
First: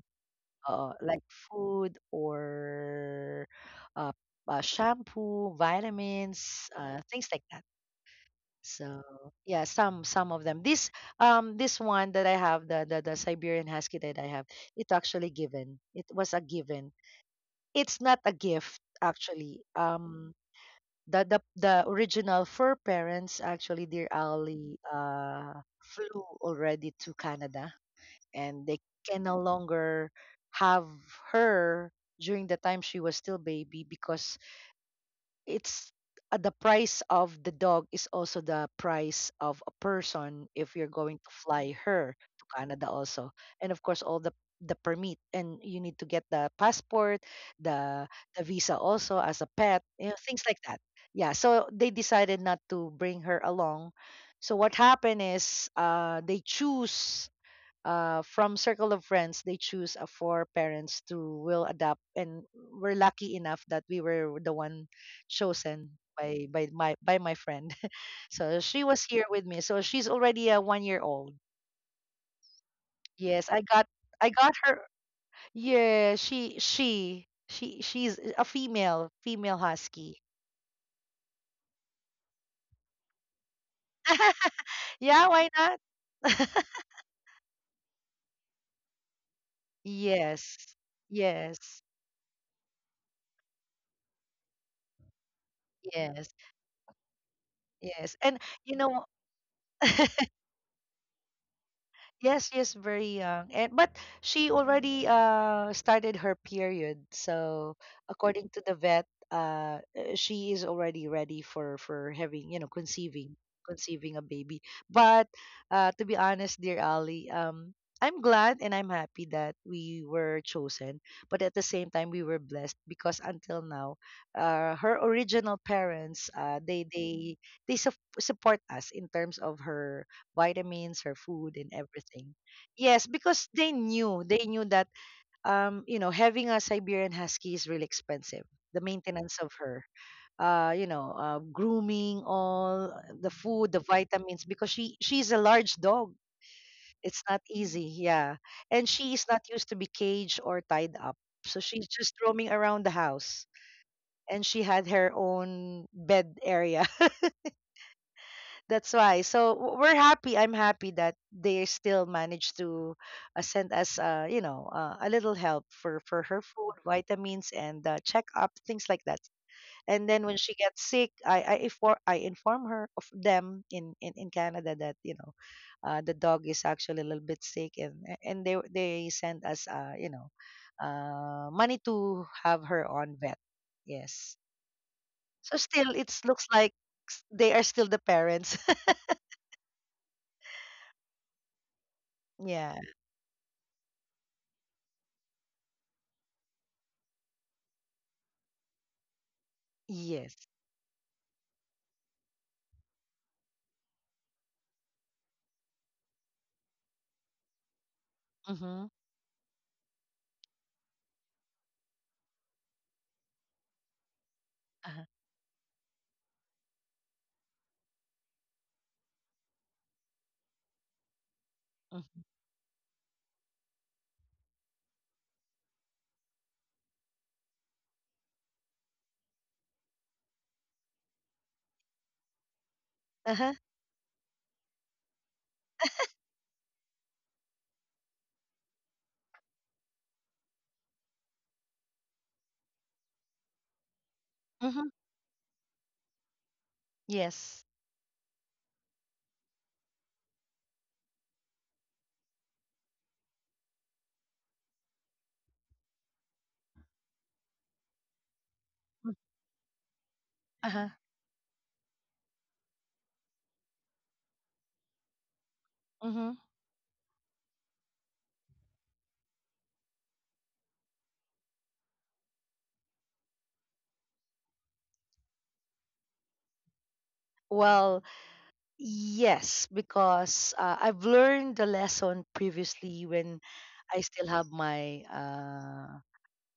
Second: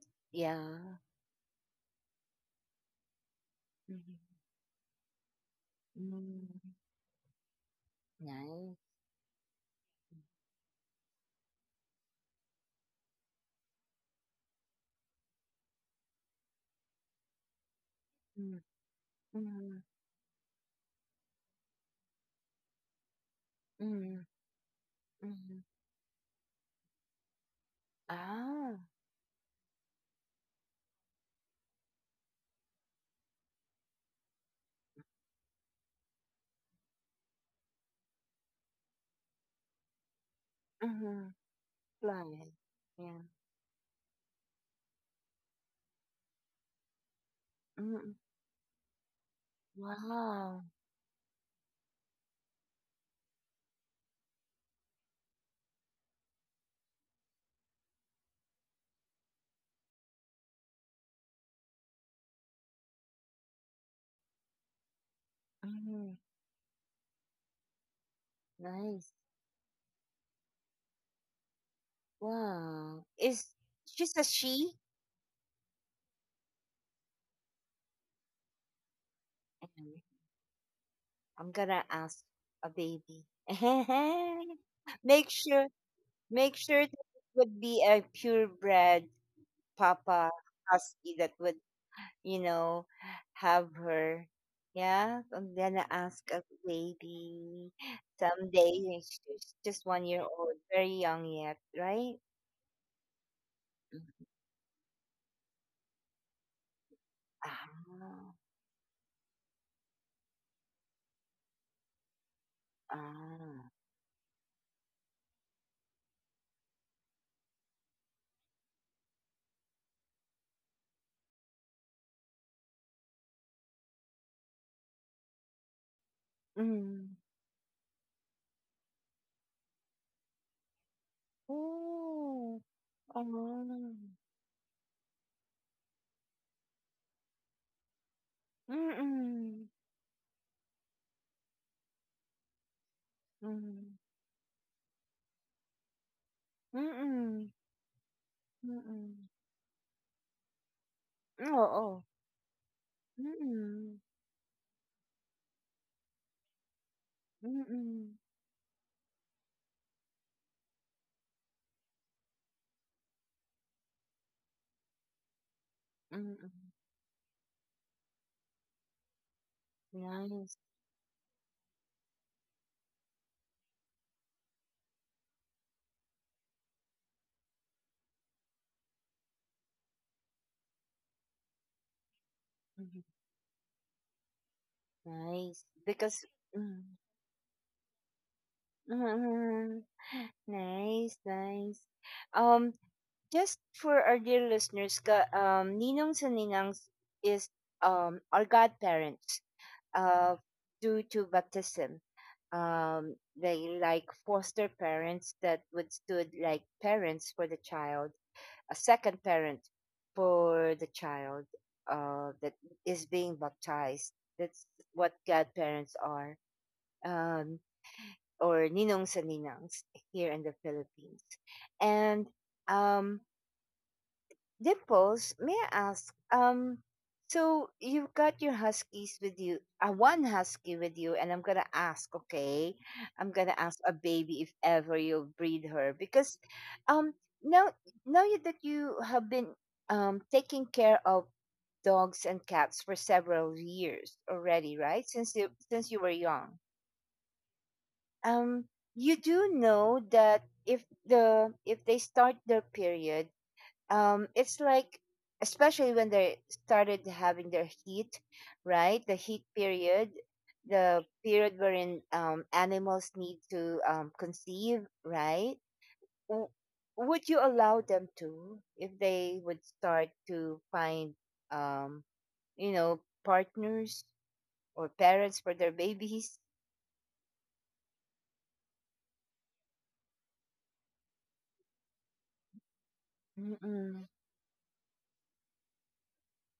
[SPEAKER 2] Oo,
[SPEAKER 1] yeah.
[SPEAKER 2] like food, or, uh,
[SPEAKER 1] Mhm.
[SPEAKER 2] shampoo,
[SPEAKER 1] Mm,
[SPEAKER 2] vitamins, things like that.
[SPEAKER 1] nice.
[SPEAKER 2] So, yeah, some of them. This um, this one that I have, the Siberian Husky that I have, it actually given. It was a given. It's not a
[SPEAKER 1] Mm,
[SPEAKER 2] gift actually.
[SPEAKER 1] mm,
[SPEAKER 2] The original fur parents actually, dear
[SPEAKER 1] mm,
[SPEAKER 2] Ali,
[SPEAKER 1] mm.
[SPEAKER 2] flew already to Canada, and
[SPEAKER 1] Ah,
[SPEAKER 2] they can no longer have her during the time she was still baby because it's the price of the dog is also the price of a person if you're going to
[SPEAKER 1] mhm.
[SPEAKER 2] fly her to
[SPEAKER 1] Fly.
[SPEAKER 2] Canada
[SPEAKER 1] Yeah.
[SPEAKER 2] also, and of course all the permit, and you need to get the passport, the
[SPEAKER 1] Mm,
[SPEAKER 2] the visa also, as a pet, you know, things like
[SPEAKER 1] wow.
[SPEAKER 2] that. Yeah, so they decided not to bring her along. So what happened is uh, they choose from circle of friends they choose a four parents to will adopt, and we're lucky enough that we were the one chosen
[SPEAKER 1] Mm,
[SPEAKER 2] by my friend. [laughs] So she was
[SPEAKER 1] nice.
[SPEAKER 2] here with me, so she's already a 1 year old.
[SPEAKER 1] Wow. Is
[SPEAKER 2] Yes,
[SPEAKER 1] she's a
[SPEAKER 2] I got
[SPEAKER 1] she?
[SPEAKER 2] her. Yeah, she's a female
[SPEAKER 1] Mm,
[SPEAKER 2] husky.
[SPEAKER 1] I'm gonna ask a baby. [laughs]
[SPEAKER 2] Yeah,
[SPEAKER 1] Make
[SPEAKER 2] why
[SPEAKER 1] sure,
[SPEAKER 2] not? [laughs]
[SPEAKER 1] make sure that it would be a purebred Papa
[SPEAKER 2] Yes,
[SPEAKER 1] Husky that would,
[SPEAKER 2] yes,
[SPEAKER 1] you know, have her. Yeah, I'm gonna ask
[SPEAKER 2] yes,
[SPEAKER 1] a baby
[SPEAKER 2] yes. And you
[SPEAKER 1] someday.
[SPEAKER 2] know.
[SPEAKER 1] She's just 1 year old, very young yet, right?
[SPEAKER 2] Yes, yes, very young. And but
[SPEAKER 1] Mm.
[SPEAKER 2] she already uh, started her period. So
[SPEAKER 1] Ah,
[SPEAKER 2] according to the vet, she is already ready for having, you know,
[SPEAKER 1] ah,
[SPEAKER 2] conceiving a baby. But uh, to be honest, dear Ali, um, I'm glad and I'm happy that we were chosen, but at the same time we were blessed because until now, her original parents,
[SPEAKER 1] mm.
[SPEAKER 2] they sup- support us in terms of her vitamins, her food, and everything.
[SPEAKER 1] Ooh,
[SPEAKER 2] Yes,
[SPEAKER 1] ah,
[SPEAKER 2] because they knew that you know, having a Siberian Husky is really expensive. The maintenance of
[SPEAKER 1] mm-mm,
[SPEAKER 2] her, you know, grooming, all the food, the
[SPEAKER 1] mm,
[SPEAKER 2] vitamins, because she's a large dog. It's not
[SPEAKER 1] mm-mm.
[SPEAKER 2] easy, yeah, and she
[SPEAKER 1] Mm.
[SPEAKER 2] is not used to be caged or tied up, so she's
[SPEAKER 1] Oo.
[SPEAKER 2] just roaming around the house.
[SPEAKER 1] Mm.
[SPEAKER 2] And she had her own bed area.
[SPEAKER 1] Mm.
[SPEAKER 2] That's why. So we're happy. I'm happy that they still managed to send us, you know, a little help for her
[SPEAKER 1] Mm.
[SPEAKER 2] food, vitamins, and check up, things like that. And then when she
[SPEAKER 1] Nice.
[SPEAKER 2] gets sick, I inform her of them in Canada that, you know, the dog is actually a little bit sick, and they send us, you know, money to have her
[SPEAKER 1] Mhm.
[SPEAKER 2] on vet. Yes. So
[SPEAKER 1] Nice.
[SPEAKER 2] still, it
[SPEAKER 1] Because
[SPEAKER 2] looks like
[SPEAKER 1] mm.
[SPEAKER 2] they are still the parents.
[SPEAKER 1] Mm. [laughs] Nice, nice.
[SPEAKER 2] [laughs]
[SPEAKER 1] Um,
[SPEAKER 2] Yeah.
[SPEAKER 1] just for our dear listeners, ninongs and ninangs is our godparents, uh
[SPEAKER 2] Yes.
[SPEAKER 1] due to baptism. They like foster parents that would stood like parents for the child, a
[SPEAKER 2] Mm-hmm.
[SPEAKER 1] second parent for the child that is being baptized. That's
[SPEAKER 2] Uh-huh.
[SPEAKER 1] what godparents are, um, or ninong sa ninangs here in the Philippines.
[SPEAKER 2] Mm-hmm.
[SPEAKER 1] And um, Dimples, may I ask? So you've got your huskies with you, one husky with you, and I'm gonna ask, okay? I'm
[SPEAKER 2] Uh-huh.
[SPEAKER 1] gonna ask a baby if ever you'll breed her because, um, now now that you have been taking care of dogs and cats for several years already,
[SPEAKER 2] Mm-hmm.
[SPEAKER 1] right? Since you were young,
[SPEAKER 2] Yes.
[SPEAKER 1] um, you do know that if the if they start their period, it's like, especially when they started having their heat, right? The
[SPEAKER 2] Mm.
[SPEAKER 1] heat period,
[SPEAKER 2] Uh-huh.
[SPEAKER 1] the period wherein animals need to conceive, right?
[SPEAKER 2] Hmm, yes, uh huh mm hmm
[SPEAKER 1] W- would you allow them to if they would start to find, um partners or parents for their babies?
[SPEAKER 2] Well, yes, because I've learned the lesson previously when I
[SPEAKER 1] Mm-mm.
[SPEAKER 2] still have my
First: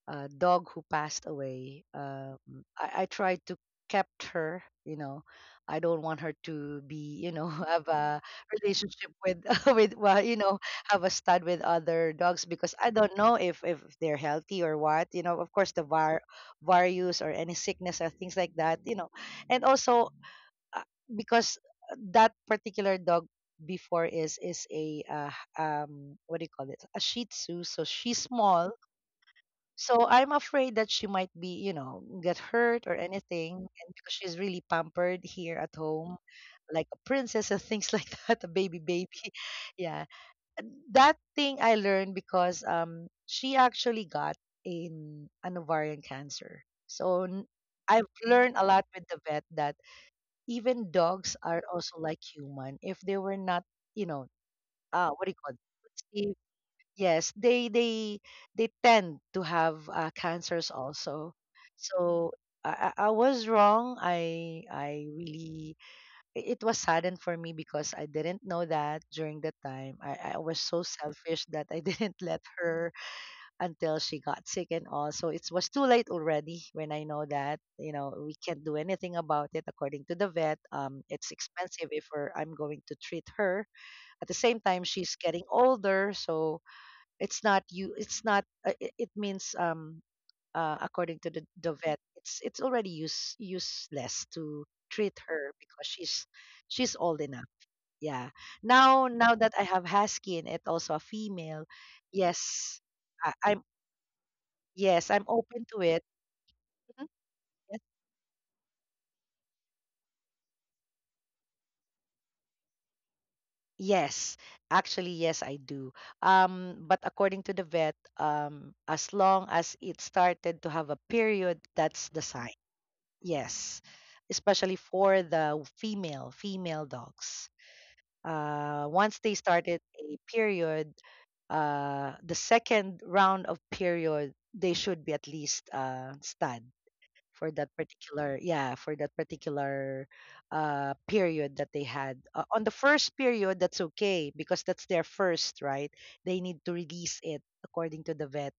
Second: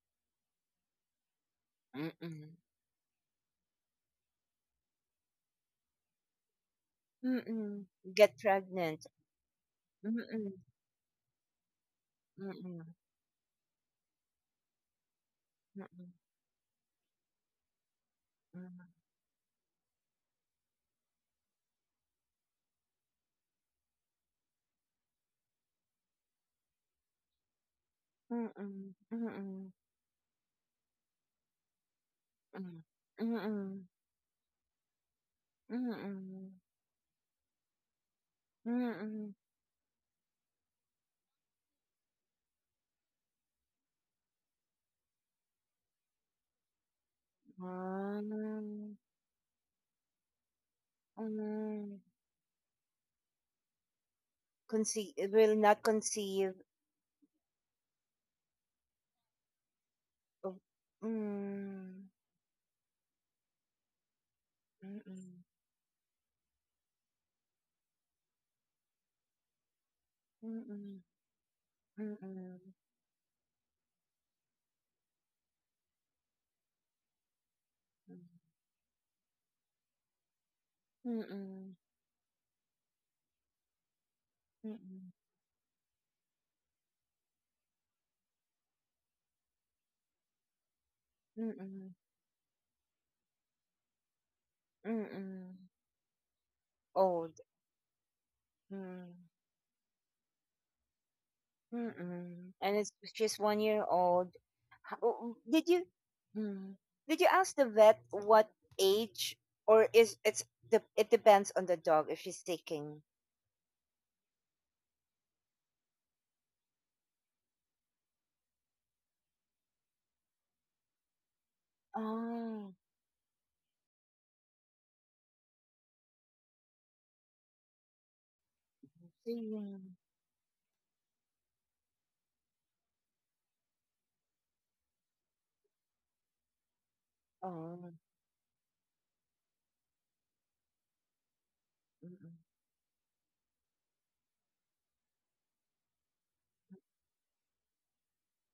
[SPEAKER 2] dog who passed away.
[SPEAKER 1] Mm-mm.
[SPEAKER 2] I tried to kept her. You know, I don't want her to be, you know, [laughs]
[SPEAKER 1] Mm-mm.
[SPEAKER 2] have a
[SPEAKER 1] Get pregnant.
[SPEAKER 2] relationship with, [laughs] with, well, you
[SPEAKER 1] Mm-mm.
[SPEAKER 2] know, have a stud with other dogs
[SPEAKER 1] Mm-mm.
[SPEAKER 2] because
[SPEAKER 1] Mm-mm.
[SPEAKER 2] I don't know if they're healthy or what. You know, of course, the var- various or any sickness or things like that.
[SPEAKER 1] Mm-mm.
[SPEAKER 2] You know, and also uh, because that particular dog before is a um, what do you call it, a Shih Tzu, so she's
[SPEAKER 1] Mm,
[SPEAKER 2] small,
[SPEAKER 1] mm, hmm,
[SPEAKER 2] so I'm afraid that she might be, you know, get
[SPEAKER 1] mm,
[SPEAKER 2] hurt or anything. And because she's really pampered here at home,
[SPEAKER 1] mm,
[SPEAKER 2] like a princess and things like [laughs] that, a baby.
[SPEAKER 1] mm.
[SPEAKER 2] [laughs] Yeah. And that thing I learned because um, she actually got in an ovarian cancer. I've learned a lot
[SPEAKER 1] Um,
[SPEAKER 2] with the vet that even dogs are also
[SPEAKER 1] um,
[SPEAKER 2] like human. If they were not, you know, what do
[SPEAKER 1] Conceive,
[SPEAKER 2] you call
[SPEAKER 1] will not
[SPEAKER 2] it?
[SPEAKER 1] conceive
[SPEAKER 2] Yes, they tend to have
[SPEAKER 1] of.
[SPEAKER 2] cancers also.
[SPEAKER 1] Mm,
[SPEAKER 2] So, I was wrong.
[SPEAKER 1] mm,
[SPEAKER 2] I
[SPEAKER 1] mm,
[SPEAKER 2] really it was sudden for me because I didn't know that during the time. I was so
[SPEAKER 1] mm,
[SPEAKER 2] selfish that I [laughs] didn't let
[SPEAKER 1] mm,
[SPEAKER 2] her, until she got sick and all. So it was too late already when I know that, you know, we can't do anything about it according to the vet. Um, it's expensive if I'm going to treat her. At the same time she's
[SPEAKER 1] mm,
[SPEAKER 2] getting older, so it's not you. It's not. It means um, uh, according to the
[SPEAKER 1] mm,
[SPEAKER 2] vet, it's already useless to treat her
[SPEAKER 1] mm,
[SPEAKER 2] because she's old
[SPEAKER 1] old.
[SPEAKER 2] enough. Yeah. Now
[SPEAKER 1] Mm,
[SPEAKER 2] that I have husky and it also a female,
[SPEAKER 1] mm,
[SPEAKER 2] yes,
[SPEAKER 1] and it's
[SPEAKER 2] I,
[SPEAKER 1] she's
[SPEAKER 2] I'm
[SPEAKER 1] 1 year old.
[SPEAKER 2] yes, I'm
[SPEAKER 1] Oh,
[SPEAKER 2] open
[SPEAKER 1] did
[SPEAKER 2] to
[SPEAKER 1] you,
[SPEAKER 2] it.
[SPEAKER 1] hmm,
[SPEAKER 2] Mhm.
[SPEAKER 1] did you ask the
[SPEAKER 2] Yes.
[SPEAKER 1] vet what age, or is it's the it depends on the dog if she's taking.
[SPEAKER 2] Yes, actually, yes, I do. But according to the vet, as long as it started to have a period, that's the sign.
[SPEAKER 1] Oh,
[SPEAKER 2] Yes, especially for the female dogs. Once they
[SPEAKER 1] so yeah.
[SPEAKER 2] started a period, the second round of period, they should be at least stud for that
[SPEAKER 1] Oh,
[SPEAKER 2] particular, for that particular period that they had.
[SPEAKER 1] mm-mm,
[SPEAKER 2] On the first period, that's okay because that's their first, right? They need to release it according to the vet,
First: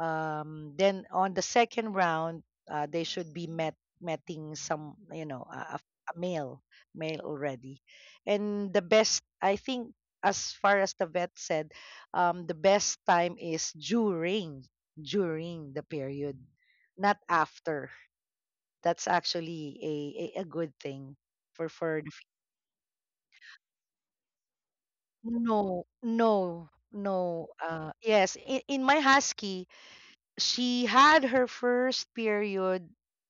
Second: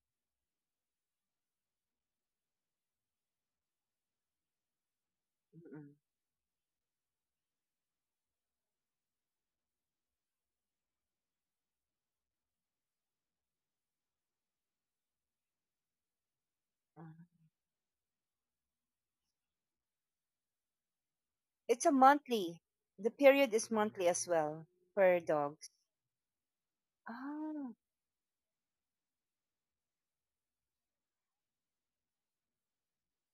[SPEAKER 2] um, then on the second round they should be met meeting some, you know, a,
[SPEAKER 1] mm-mm,
[SPEAKER 2] a male already. And the best I think, as far as the vet said, um, the best time is during the period, not
[SPEAKER 1] uh.
[SPEAKER 2] after. That's actually a, good thing for
[SPEAKER 1] it's a
[SPEAKER 2] the
[SPEAKER 1] monthly The period is monthly as well per dogs.
[SPEAKER 2] no no no
[SPEAKER 1] Oh,
[SPEAKER 2] uh yes, in, my husky, she had her first period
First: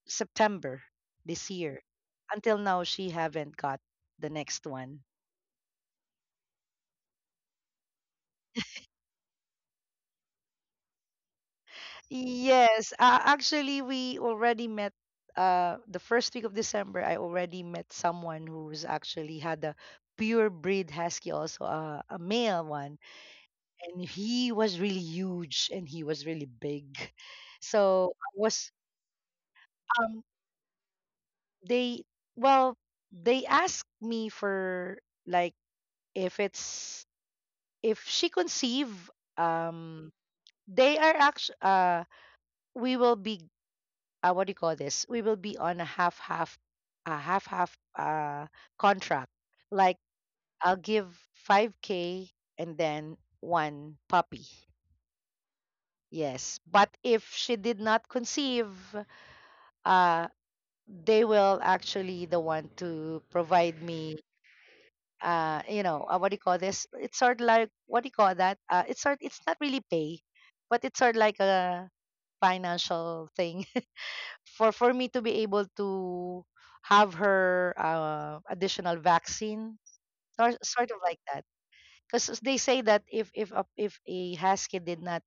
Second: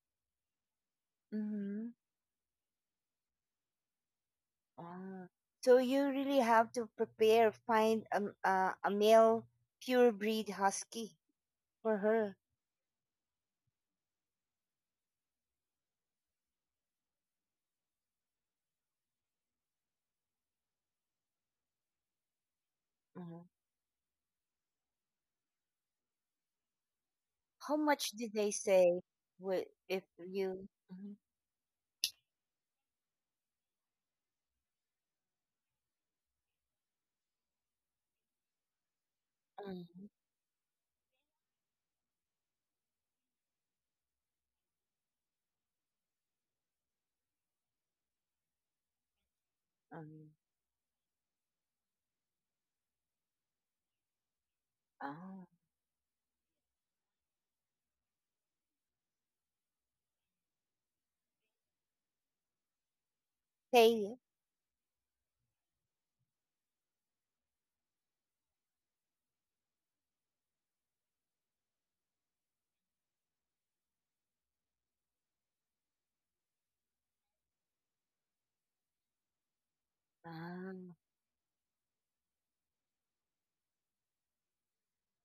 [SPEAKER 2] September this year.
[SPEAKER 1] mm-hmm.
[SPEAKER 2] Until now, she haven't got the next one.
[SPEAKER 1] Ah. So you really have to prepare, find a male pure breed husky for her.
[SPEAKER 2] Yes, actually, we already met. The first week of December, I already met someone who's actually had a pure breed husky, also a male one,
[SPEAKER 1] Mm-hmm.
[SPEAKER 2] and he was really huge and he was really big.
[SPEAKER 1] How much
[SPEAKER 2] So I
[SPEAKER 1] did they
[SPEAKER 2] was
[SPEAKER 1] say would, if
[SPEAKER 2] um
[SPEAKER 1] you, hmm?
[SPEAKER 2] they well they asked me for like if it's if she conceive
[SPEAKER 1] Mm-hmm.
[SPEAKER 2] um they are actually we will be what do you call this we will be on a half half a half contract. like
[SPEAKER 1] um,
[SPEAKER 2] I'll give 5K and then one puppy.
[SPEAKER 1] ah,
[SPEAKER 2] Yes, but if she did not conceive, uh they will actually the one to provide
[SPEAKER 1] pay,
[SPEAKER 2] me you know, what do you call this it's sort of like, what do you call that it's sort it's not really pay, but it's sort of like a financial thing [laughs] for me to be able to have her additional vaccine or
[SPEAKER 1] ah,
[SPEAKER 2] sort of like that. Because they say that if a husky did not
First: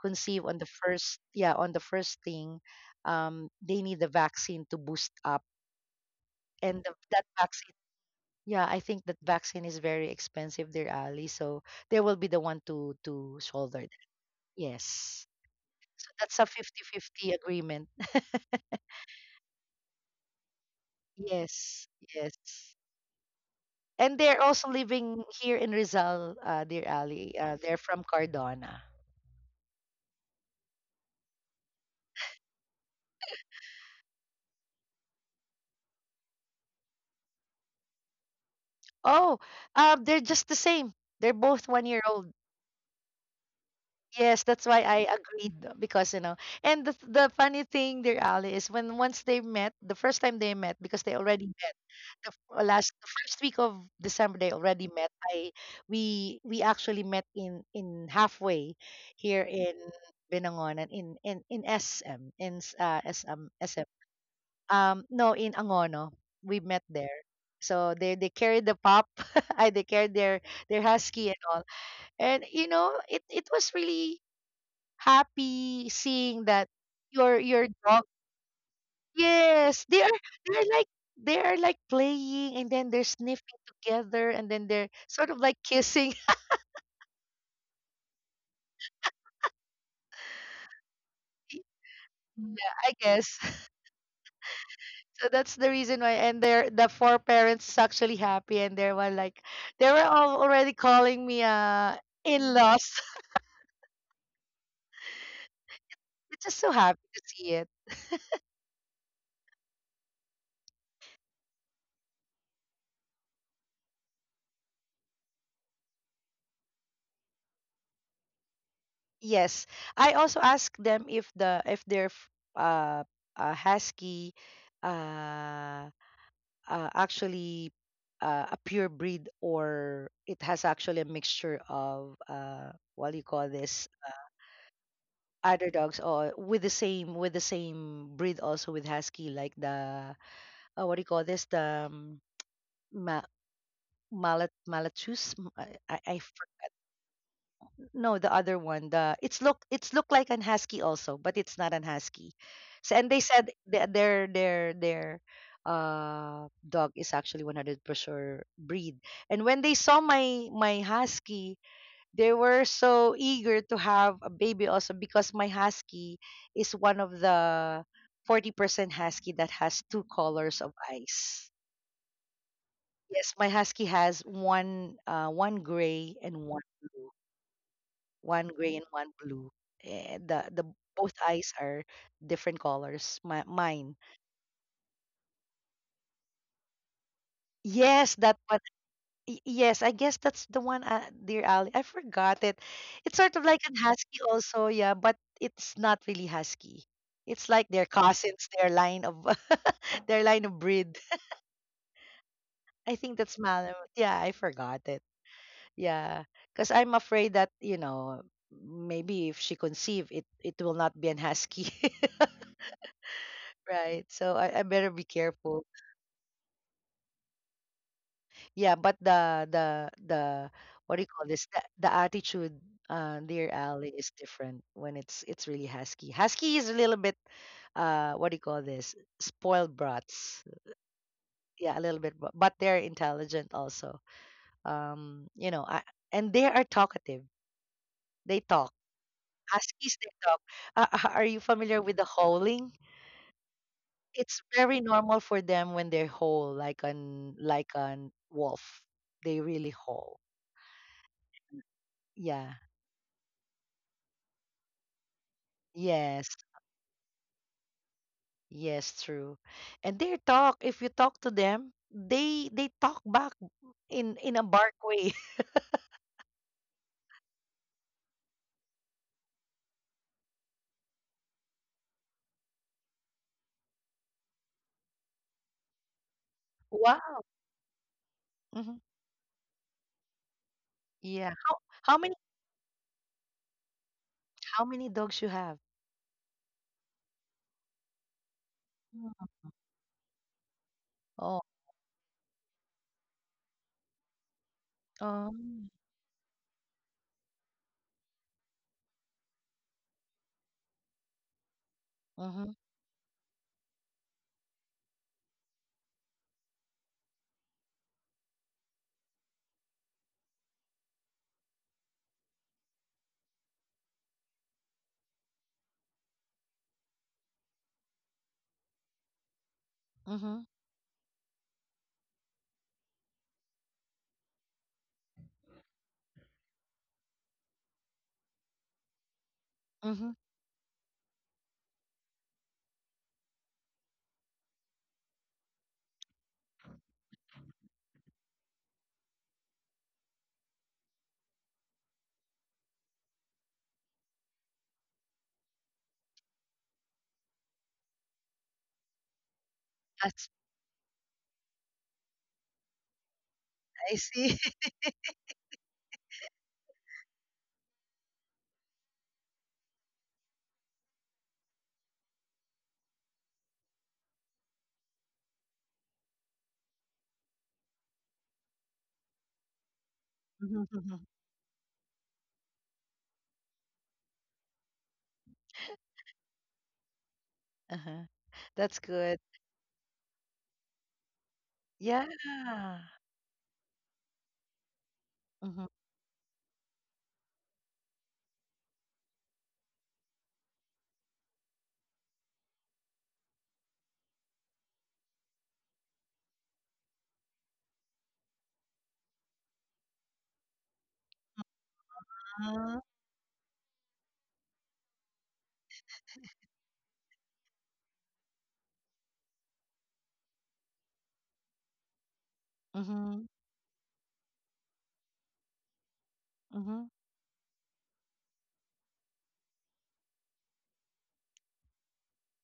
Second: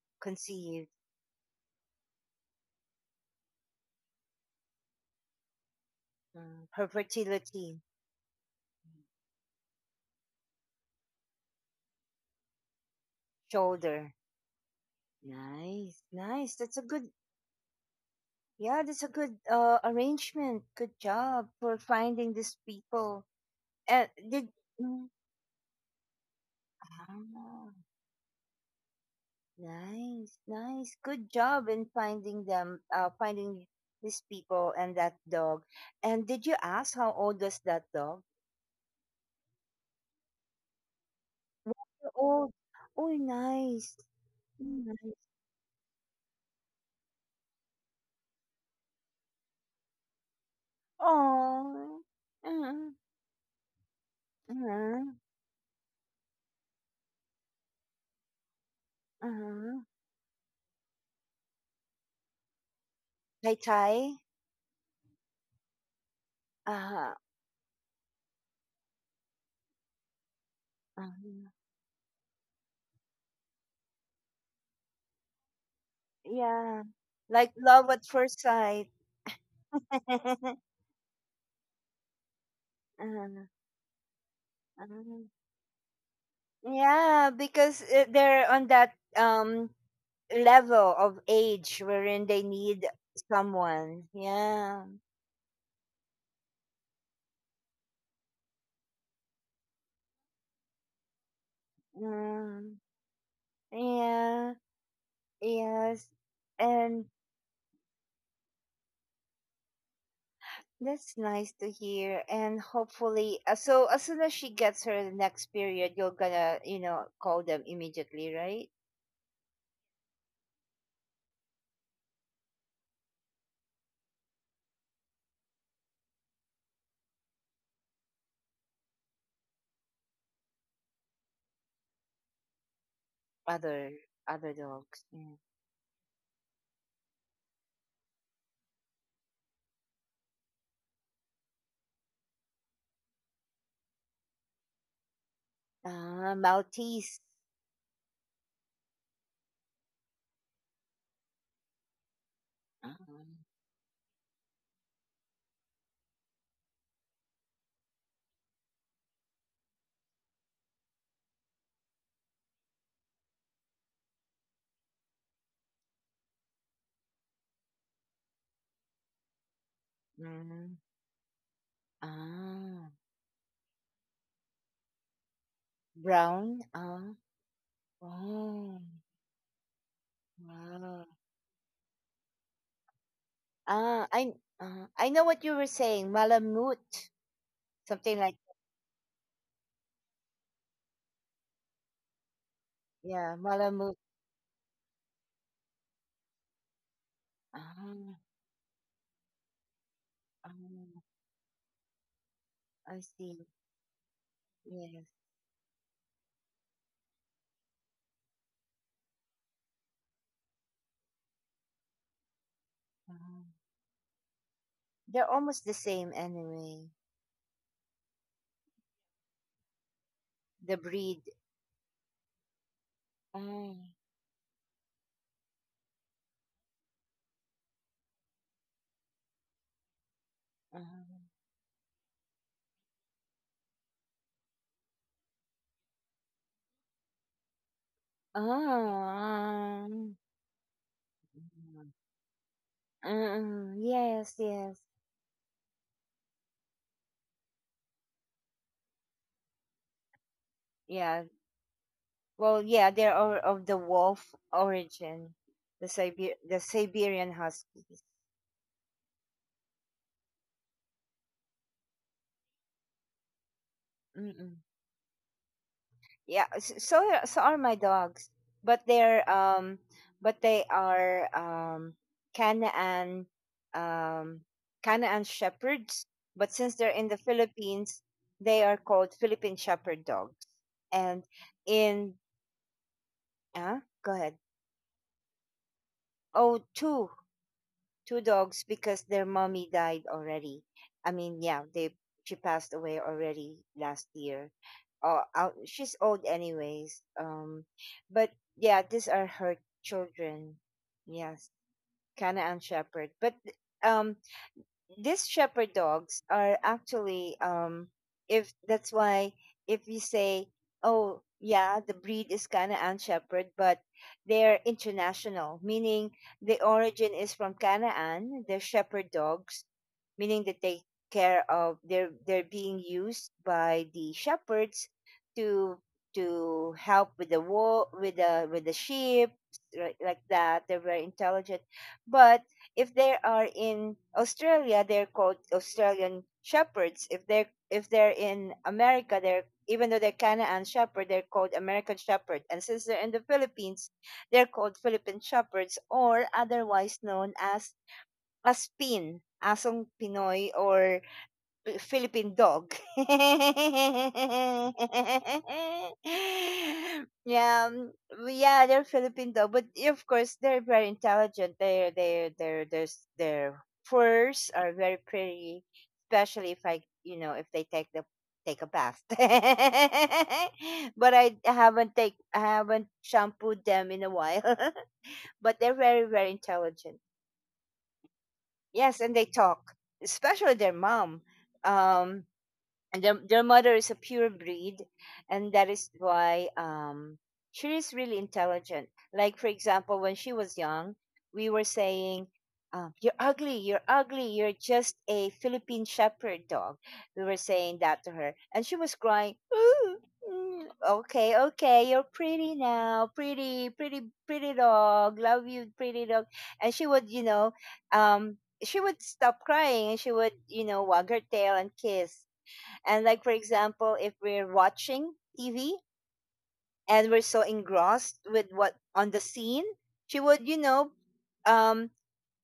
[SPEAKER 2] conceive on the
[SPEAKER 1] conceived,
[SPEAKER 2] first, yeah, on the first thing, they need the vaccine to boost up.
[SPEAKER 1] mm,
[SPEAKER 2] And
[SPEAKER 1] her
[SPEAKER 2] that vaccine,
[SPEAKER 1] fertility,
[SPEAKER 2] yeah, I think that vaccine is very expensive, dear Ali. So they will be the one to shoulder that.
[SPEAKER 1] shoulder?
[SPEAKER 2] Yes.
[SPEAKER 1] Nice,
[SPEAKER 2] So that's a
[SPEAKER 1] nice. That's a good,
[SPEAKER 2] 50-50 agreement. [laughs]
[SPEAKER 1] yeah. That's a good, arrangement. Good job for
[SPEAKER 2] Yes,
[SPEAKER 1] finding these
[SPEAKER 2] yes.
[SPEAKER 1] people.
[SPEAKER 2] And they're
[SPEAKER 1] Did
[SPEAKER 2] also
[SPEAKER 1] mm,
[SPEAKER 2] living here in Rizal, dear Ali.
[SPEAKER 1] ah.
[SPEAKER 2] They're from Cardona.
[SPEAKER 1] Nice, nice. Good job in finding them, finding these people and that dog. And did you ask how old was that dog?
[SPEAKER 2] Oh, they're just the same. They're both
[SPEAKER 1] One
[SPEAKER 2] 1 year
[SPEAKER 1] year
[SPEAKER 2] old.
[SPEAKER 1] old. Oh, nice.
[SPEAKER 2] Yes, that's why I
[SPEAKER 1] Nice.
[SPEAKER 2] agreed, because you know. And the funny thing, dear Ali, is when once they met, the first time they met, because they already the
[SPEAKER 1] Oh.
[SPEAKER 2] f- last
[SPEAKER 1] Uh-huh.
[SPEAKER 2] the first week of December, they already
[SPEAKER 1] Uh-huh.
[SPEAKER 2] met. I we actually met in halfway here in
[SPEAKER 1] Uh-huh.
[SPEAKER 2] Binangonan, in SM, in
[SPEAKER 1] Tai
[SPEAKER 2] SM,
[SPEAKER 1] Tai.
[SPEAKER 2] no, in Angono. We met
[SPEAKER 1] Uh-huh.
[SPEAKER 2] there. So they carried the pup, [laughs] I they carried their husky and
[SPEAKER 1] Uh-huh.
[SPEAKER 2] all, and you know, it was really happy seeing that
[SPEAKER 1] Yeah.
[SPEAKER 2] your
[SPEAKER 1] Like love at
[SPEAKER 2] dog.
[SPEAKER 1] first sight.
[SPEAKER 2] Yes, they are,
[SPEAKER 1] [laughs]
[SPEAKER 2] they're like they are like playing, and then they're sniffing together, and then they're
[SPEAKER 1] Uh-huh.
[SPEAKER 2] sort of like kissing.
[SPEAKER 1] Yeah, because they're on that level of
[SPEAKER 2] [laughs]
[SPEAKER 1] age wherein they
[SPEAKER 2] Yeah,
[SPEAKER 1] need
[SPEAKER 2] I guess. [laughs]
[SPEAKER 1] someone. Yeah.
[SPEAKER 2] So that's the reason why. And they're the four parents is actually happy, and they're one like, they were all already calling me
[SPEAKER 1] Mm.
[SPEAKER 2] in-laws. [laughs]
[SPEAKER 1] Yeah. Yes.
[SPEAKER 2] It's just so happy
[SPEAKER 1] And
[SPEAKER 2] to see it.
[SPEAKER 1] that's nice to hear. And hopefully, so as soon as she gets her next period, you're gonna, call them immediately, right?
[SPEAKER 2] Yes. I also asked them if the if their uh, husky uh actually, a pure breed or it has actually a mixture of what do you call this,
[SPEAKER 1] Other Other dogs. Yeah.
[SPEAKER 2] other dogs, or with the same, with the same breed also with husky, like the what do you call this, the ma- mallet malachus M-. I
[SPEAKER 1] Ah, Maltese.
[SPEAKER 2] No, the other one. The it's look, it's look like an husky also, but it's not an husky. So,
[SPEAKER 1] Ah.
[SPEAKER 2] and they said their dog is actually 100% breed. And when they saw my husky, they were so eager to have a baby also, because my husky is one of the 40% husky that has two colors of
[SPEAKER 1] Mm.
[SPEAKER 2] eyes.
[SPEAKER 1] Ah.
[SPEAKER 2] Yes, my husky has one one gray and one
[SPEAKER 1] Brown. Ah.
[SPEAKER 2] blue, one gray and
[SPEAKER 1] Oh,
[SPEAKER 2] one blue. Eh, the Both
[SPEAKER 1] wow.
[SPEAKER 2] eyes are different colors. My, mine.
[SPEAKER 1] Ah, I know what you were saying. Malamute,
[SPEAKER 2] Yes,
[SPEAKER 1] something
[SPEAKER 2] that
[SPEAKER 1] like,
[SPEAKER 2] one. Yes, I guess that's the one, dear Ali. I forgot it. It's sort
[SPEAKER 1] yeah,
[SPEAKER 2] of like an
[SPEAKER 1] malamute.
[SPEAKER 2] husky also, yeah, but it's not really husky. It's like their
[SPEAKER 1] Ah,
[SPEAKER 2] cousins, their line of [laughs] their line of breed.
[SPEAKER 1] ah,
[SPEAKER 2] I
[SPEAKER 1] I
[SPEAKER 2] think that's
[SPEAKER 1] see.
[SPEAKER 2] Malamute. Yeah, I forgot it.
[SPEAKER 1] Yes.
[SPEAKER 2] Yeah, because I'm afraid that you know, maybe if she conceive, it will not be an husky. [laughs]
[SPEAKER 1] Ah.
[SPEAKER 2] Right. So I better be
[SPEAKER 1] They're
[SPEAKER 2] careful.
[SPEAKER 1] almost the same anyway.
[SPEAKER 2] Yeah, but the
[SPEAKER 1] The
[SPEAKER 2] what do you call
[SPEAKER 1] breed.
[SPEAKER 2] this? The attitude, dear
[SPEAKER 1] Ah,
[SPEAKER 2] Ali, is different when it's really husky. Husky is a little bit, what do you call this? Spoiled brats.
[SPEAKER 1] ah.
[SPEAKER 2] Yeah, a little bit, but they're intelligent also. You know, and they are talkative. They talk.
[SPEAKER 1] Ah,
[SPEAKER 2] Huskies, they talk. Are you familiar with the howling?
[SPEAKER 1] mm, yes,
[SPEAKER 2] It's
[SPEAKER 1] yes.
[SPEAKER 2] very normal for them when they are haul like an wolf. They really haul.
[SPEAKER 1] Yeah.
[SPEAKER 2] Yeah.
[SPEAKER 1] Well, yeah, they're all of the wolf origin, the
[SPEAKER 2] Yes.
[SPEAKER 1] Siber- the Siberian huskies.
[SPEAKER 2] Yes, true. And they talk. If you talk to them, they talk back in a
[SPEAKER 1] Mm-mm.
[SPEAKER 2] bark way.
[SPEAKER 1] Yeah, so are my dogs, but they're but they are Canaan, um Canaan shepherds. But
[SPEAKER 2] [laughs]
[SPEAKER 1] since they're in the
[SPEAKER 2] Wow.
[SPEAKER 1] Philippines, they are
[SPEAKER 2] Hmm.
[SPEAKER 1] called Philippine shepherd dogs. And
[SPEAKER 2] Yeah. How
[SPEAKER 1] in,
[SPEAKER 2] many,
[SPEAKER 1] uh go ahead.
[SPEAKER 2] how many dogs you have?
[SPEAKER 1] Oh, two dogs because their
[SPEAKER 2] Mm.
[SPEAKER 1] mommy died already. I
[SPEAKER 2] Oh.
[SPEAKER 1] mean, yeah, they she passed away already last year. Oh, out,
[SPEAKER 2] Um.
[SPEAKER 1] she's old anyways. But yeah, these are her children. Yes, Cana
[SPEAKER 2] Mm-hmm.
[SPEAKER 1] and Shepherd. But um, these shepherd dogs are actually, if that's why, if you say, oh yeah, the breed is kind of an shepherd, but they're international, meaning the origin is from Canaan, they're shepherd dogs, meaning
[SPEAKER 2] Mm-hmm.
[SPEAKER 1] that they care of, they're being used by the shepherds to to help with the wool, with the sheep, right?
[SPEAKER 2] Mm-hmm.
[SPEAKER 1] Like that, they're very intelligent. But if they are in Australia, they're called Australian shepherds. If they're in America, they're, even though they're Canaan shepherd, they're called American shepherd. And since they're in the Philippines, they're called Philippine shepherds, or otherwise known as aspin, asong
[SPEAKER 2] That's,
[SPEAKER 1] Pinoy, or Philippine dog. [laughs]
[SPEAKER 2] I see. [laughs]
[SPEAKER 1] Yeah, yeah, they're Philippine dog, but yeah, of course they're very intelligent. They're they they're are their furs are very pretty, especially if I, if they take the, take a bath. [laughs]
[SPEAKER 2] Mhm.
[SPEAKER 1] But I haven't shampooed them in a while. [laughs] But they're very very intelligent.
[SPEAKER 2] Uh-huh. That's
[SPEAKER 1] Yes, and
[SPEAKER 2] good.
[SPEAKER 1] they talk, especially their mom.
[SPEAKER 2] Yeah.
[SPEAKER 1] Um, and their mother is a pure breed, and
[SPEAKER 2] Mm-hmm.
[SPEAKER 1] that is why, she is really intelligent. Like for example, when she was young, we were saying, you're ugly, you're ugly, you're just a Philippine shepherd dog. We were saying that to her, and she was crying, "Ooh, mm, okay, okay, you're pretty now, pretty, pretty, pretty dog, love you, pretty dog." And she would, um she would stop crying, and she would, wag her tail and kiss. And like
[SPEAKER 2] Mm-hmm.
[SPEAKER 1] for example, if we're watching TV,
[SPEAKER 2] Mm-hmm.
[SPEAKER 1] and we're so engrossed with what on the scene, she would, um,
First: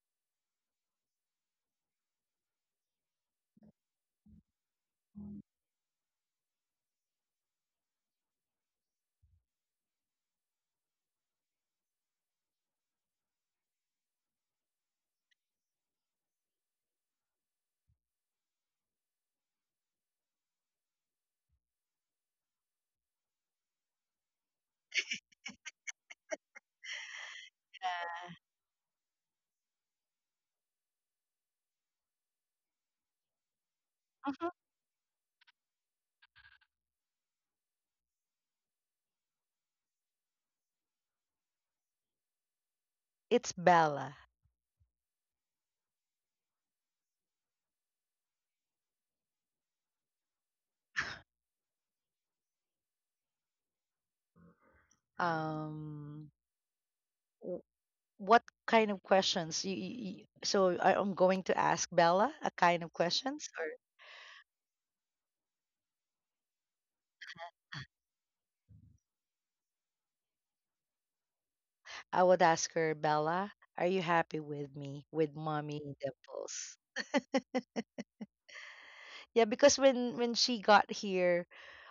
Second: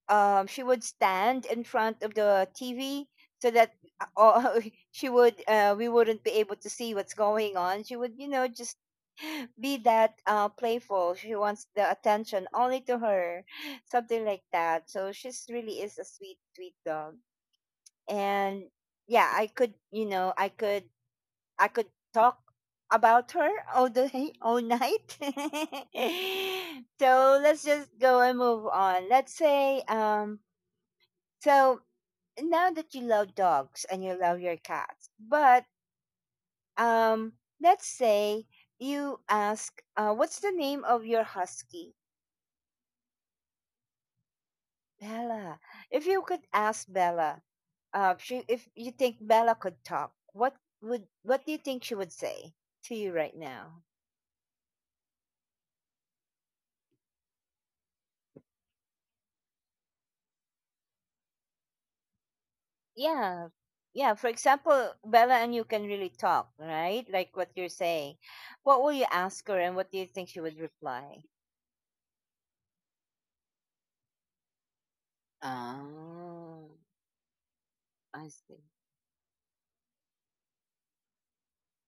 [SPEAKER 1] she would stand in front of the TV, so that, uh, all- [laughs] she would, we wouldn't be able to see what's going on. She would, just be that, playful. She wants the attention only to her, [laughs] something like that. So she's really is a sweet, sweet dog. And yeah, I could, I could talk about her all day, all night. [laughs] So let's just go and move on. Let's say, so now that you love dogs and you love
[SPEAKER 2] Mhm.
[SPEAKER 1] your cats. But um, let's say, you ask, what's the name of your husky?
[SPEAKER 2] It's Bella.
[SPEAKER 1] Bella. If you could ask Bella, she, if you think Bella could talk, what would what do you think she would say to you right now?
[SPEAKER 2] Um, w- what kind of questions? So I'm going to ask Bella a kind of questions,
[SPEAKER 1] Yeah,
[SPEAKER 2] or
[SPEAKER 1] yeah, for example, Bella, and you can really talk, right? Like what you're saying, what will you ask her, and what do you think she would reply?
[SPEAKER 2] I would ask her, Bella, are you happy with me, with mommy
[SPEAKER 1] Oh,
[SPEAKER 2] dimples?
[SPEAKER 1] I see.
[SPEAKER 2] Yeah, because when she got here,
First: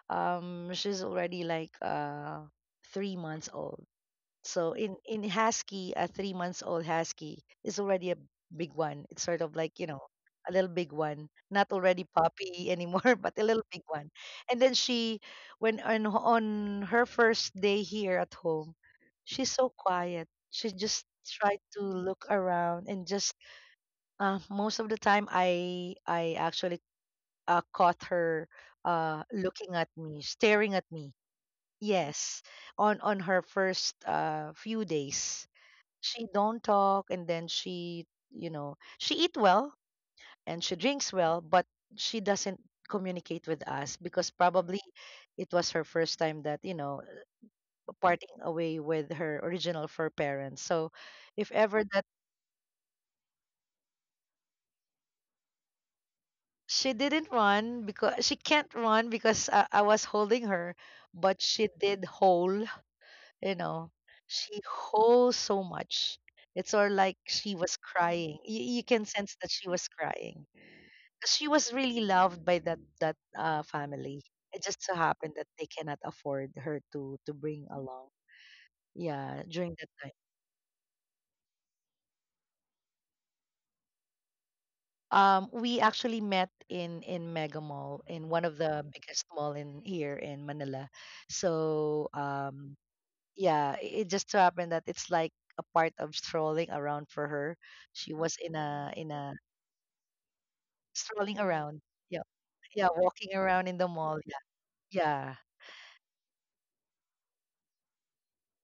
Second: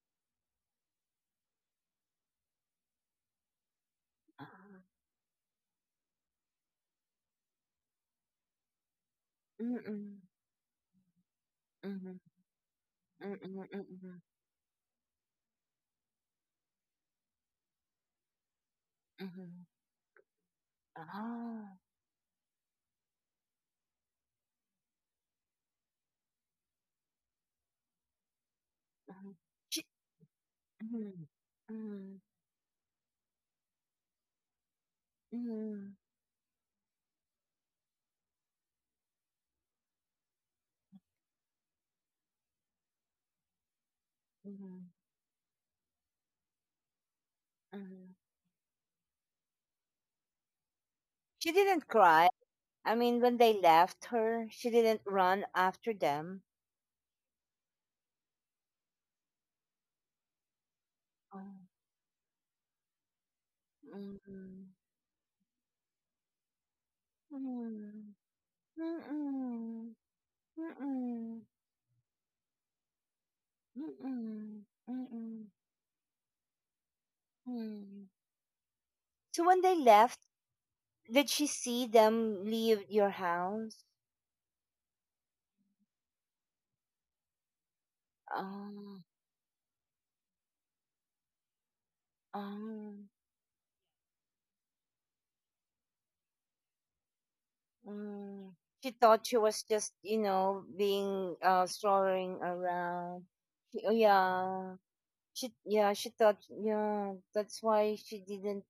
[SPEAKER 2] she's already like 3 months old. So
[SPEAKER 1] Ah,
[SPEAKER 2] in husky, a 3 months old husky is already a big one. It's sort of like, you know,
[SPEAKER 1] mm-mm,
[SPEAKER 2] a little big one, not already
[SPEAKER 1] mm-hmm,
[SPEAKER 2] puppy anymore, [laughs] but a
[SPEAKER 1] mm-mm,
[SPEAKER 2] little big one.
[SPEAKER 1] mm-mm,
[SPEAKER 2] And then she, when on her first day here at home, she's
[SPEAKER 1] mm-hmm.
[SPEAKER 2] so quiet. She just tried
[SPEAKER 1] Ah,
[SPEAKER 2] to look around and just most of the time I actually caught her
[SPEAKER 1] mhm.
[SPEAKER 2] looking
[SPEAKER 1] She,
[SPEAKER 2] at me, staring at me.
[SPEAKER 1] mm, mm,
[SPEAKER 2] Yes, on her first few days
[SPEAKER 1] mhm,
[SPEAKER 2] she don't talk, and then she, you know, she eat well, and she drinks well, but she doesn't communicate with us because probably
[SPEAKER 1] mhm,
[SPEAKER 2] it was her first time that, you know,
[SPEAKER 1] mhm.
[SPEAKER 2] parting away with her original fur parents. So,
[SPEAKER 1] She
[SPEAKER 2] if ever
[SPEAKER 1] didn't
[SPEAKER 2] that,
[SPEAKER 1] cry. I mean, when they left her, she didn't run after them.
[SPEAKER 2] she didn't run, because she can't run because I was holding her.
[SPEAKER 1] Oh,
[SPEAKER 2] But she did hole, you know, she
[SPEAKER 1] mhm,
[SPEAKER 2] holds so much. It's or like she was
[SPEAKER 1] mhm.
[SPEAKER 2] crying, you can sense that she was
[SPEAKER 1] Mm,
[SPEAKER 2] crying.
[SPEAKER 1] mm,
[SPEAKER 2] She was really loved by that family.
[SPEAKER 1] mm,
[SPEAKER 2] It just so happened
[SPEAKER 1] mm,
[SPEAKER 2] that they cannot afford her to bring
[SPEAKER 1] mm.
[SPEAKER 2] along.
[SPEAKER 1] So
[SPEAKER 2] Yeah,
[SPEAKER 1] when they
[SPEAKER 2] during that time.
[SPEAKER 1] left, did she see them leave your house?
[SPEAKER 2] We actually met in Mega Mall in one of the
[SPEAKER 1] Oh.
[SPEAKER 2] biggest mall in here in Manila. So
[SPEAKER 1] um,
[SPEAKER 2] yeah, it just so happened that it's like a part of strolling around for her. She was
[SPEAKER 1] mm. She
[SPEAKER 2] in
[SPEAKER 1] thought she
[SPEAKER 2] a
[SPEAKER 1] was just, being,
[SPEAKER 2] strolling around. Yeah,
[SPEAKER 1] strolling
[SPEAKER 2] yeah,
[SPEAKER 1] around.
[SPEAKER 2] walking around
[SPEAKER 1] She,
[SPEAKER 2] in
[SPEAKER 1] oh,
[SPEAKER 2] the mall. Yeah,
[SPEAKER 1] yeah,
[SPEAKER 2] yeah.
[SPEAKER 1] she thought, yeah, that's why she didn't.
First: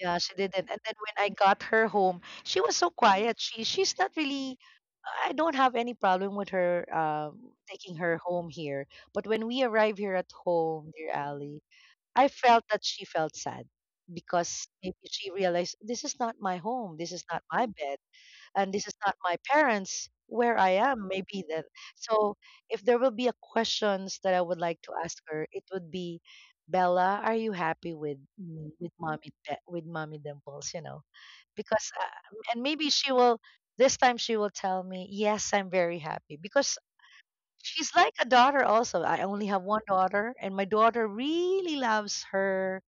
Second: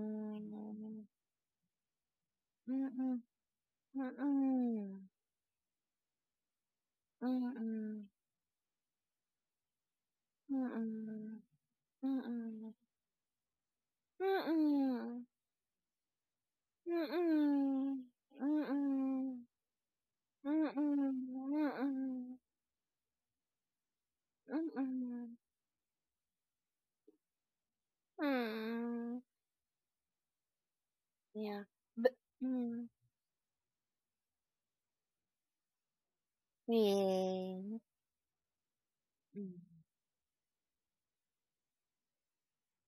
[SPEAKER 2] Yeah, she didn't. And then when I got her home, she was so
[SPEAKER 1] Um,
[SPEAKER 2] quiet. She's not
[SPEAKER 1] mm,
[SPEAKER 2] really.
[SPEAKER 1] mm,
[SPEAKER 2] I don't have any problem with her taking
[SPEAKER 1] mm,
[SPEAKER 2] her home here. But when we arrive here at
[SPEAKER 1] mm,
[SPEAKER 2] home, dear
[SPEAKER 1] mm,
[SPEAKER 2] Ali,
[SPEAKER 1] mm,
[SPEAKER 2] I felt
[SPEAKER 1] mm.
[SPEAKER 2] that she felt sad because maybe
[SPEAKER 1] Mm,
[SPEAKER 2] she realized this is not my home. This is not my bed,
[SPEAKER 1] mm, mm,
[SPEAKER 2] and this is not my
[SPEAKER 1] mm,
[SPEAKER 2] parents, where I am, maybe that. So, if there will be a questions that I would like to ask
[SPEAKER 1] mm,
[SPEAKER 2] her, it would be, Bella, are you happy with me, with
[SPEAKER 1] mm.
[SPEAKER 2] mommy with mommy dimples, you know,
[SPEAKER 1] Yeah,
[SPEAKER 2] because
[SPEAKER 1] but
[SPEAKER 2] and
[SPEAKER 1] mm,
[SPEAKER 2] maybe she will, this time she will tell me, yes, I'm very happy, because
[SPEAKER 1] yeah.
[SPEAKER 2] she's like a daughter also. I only
[SPEAKER 1] Mm,
[SPEAKER 2] have one daughter, and my daughter really loves her.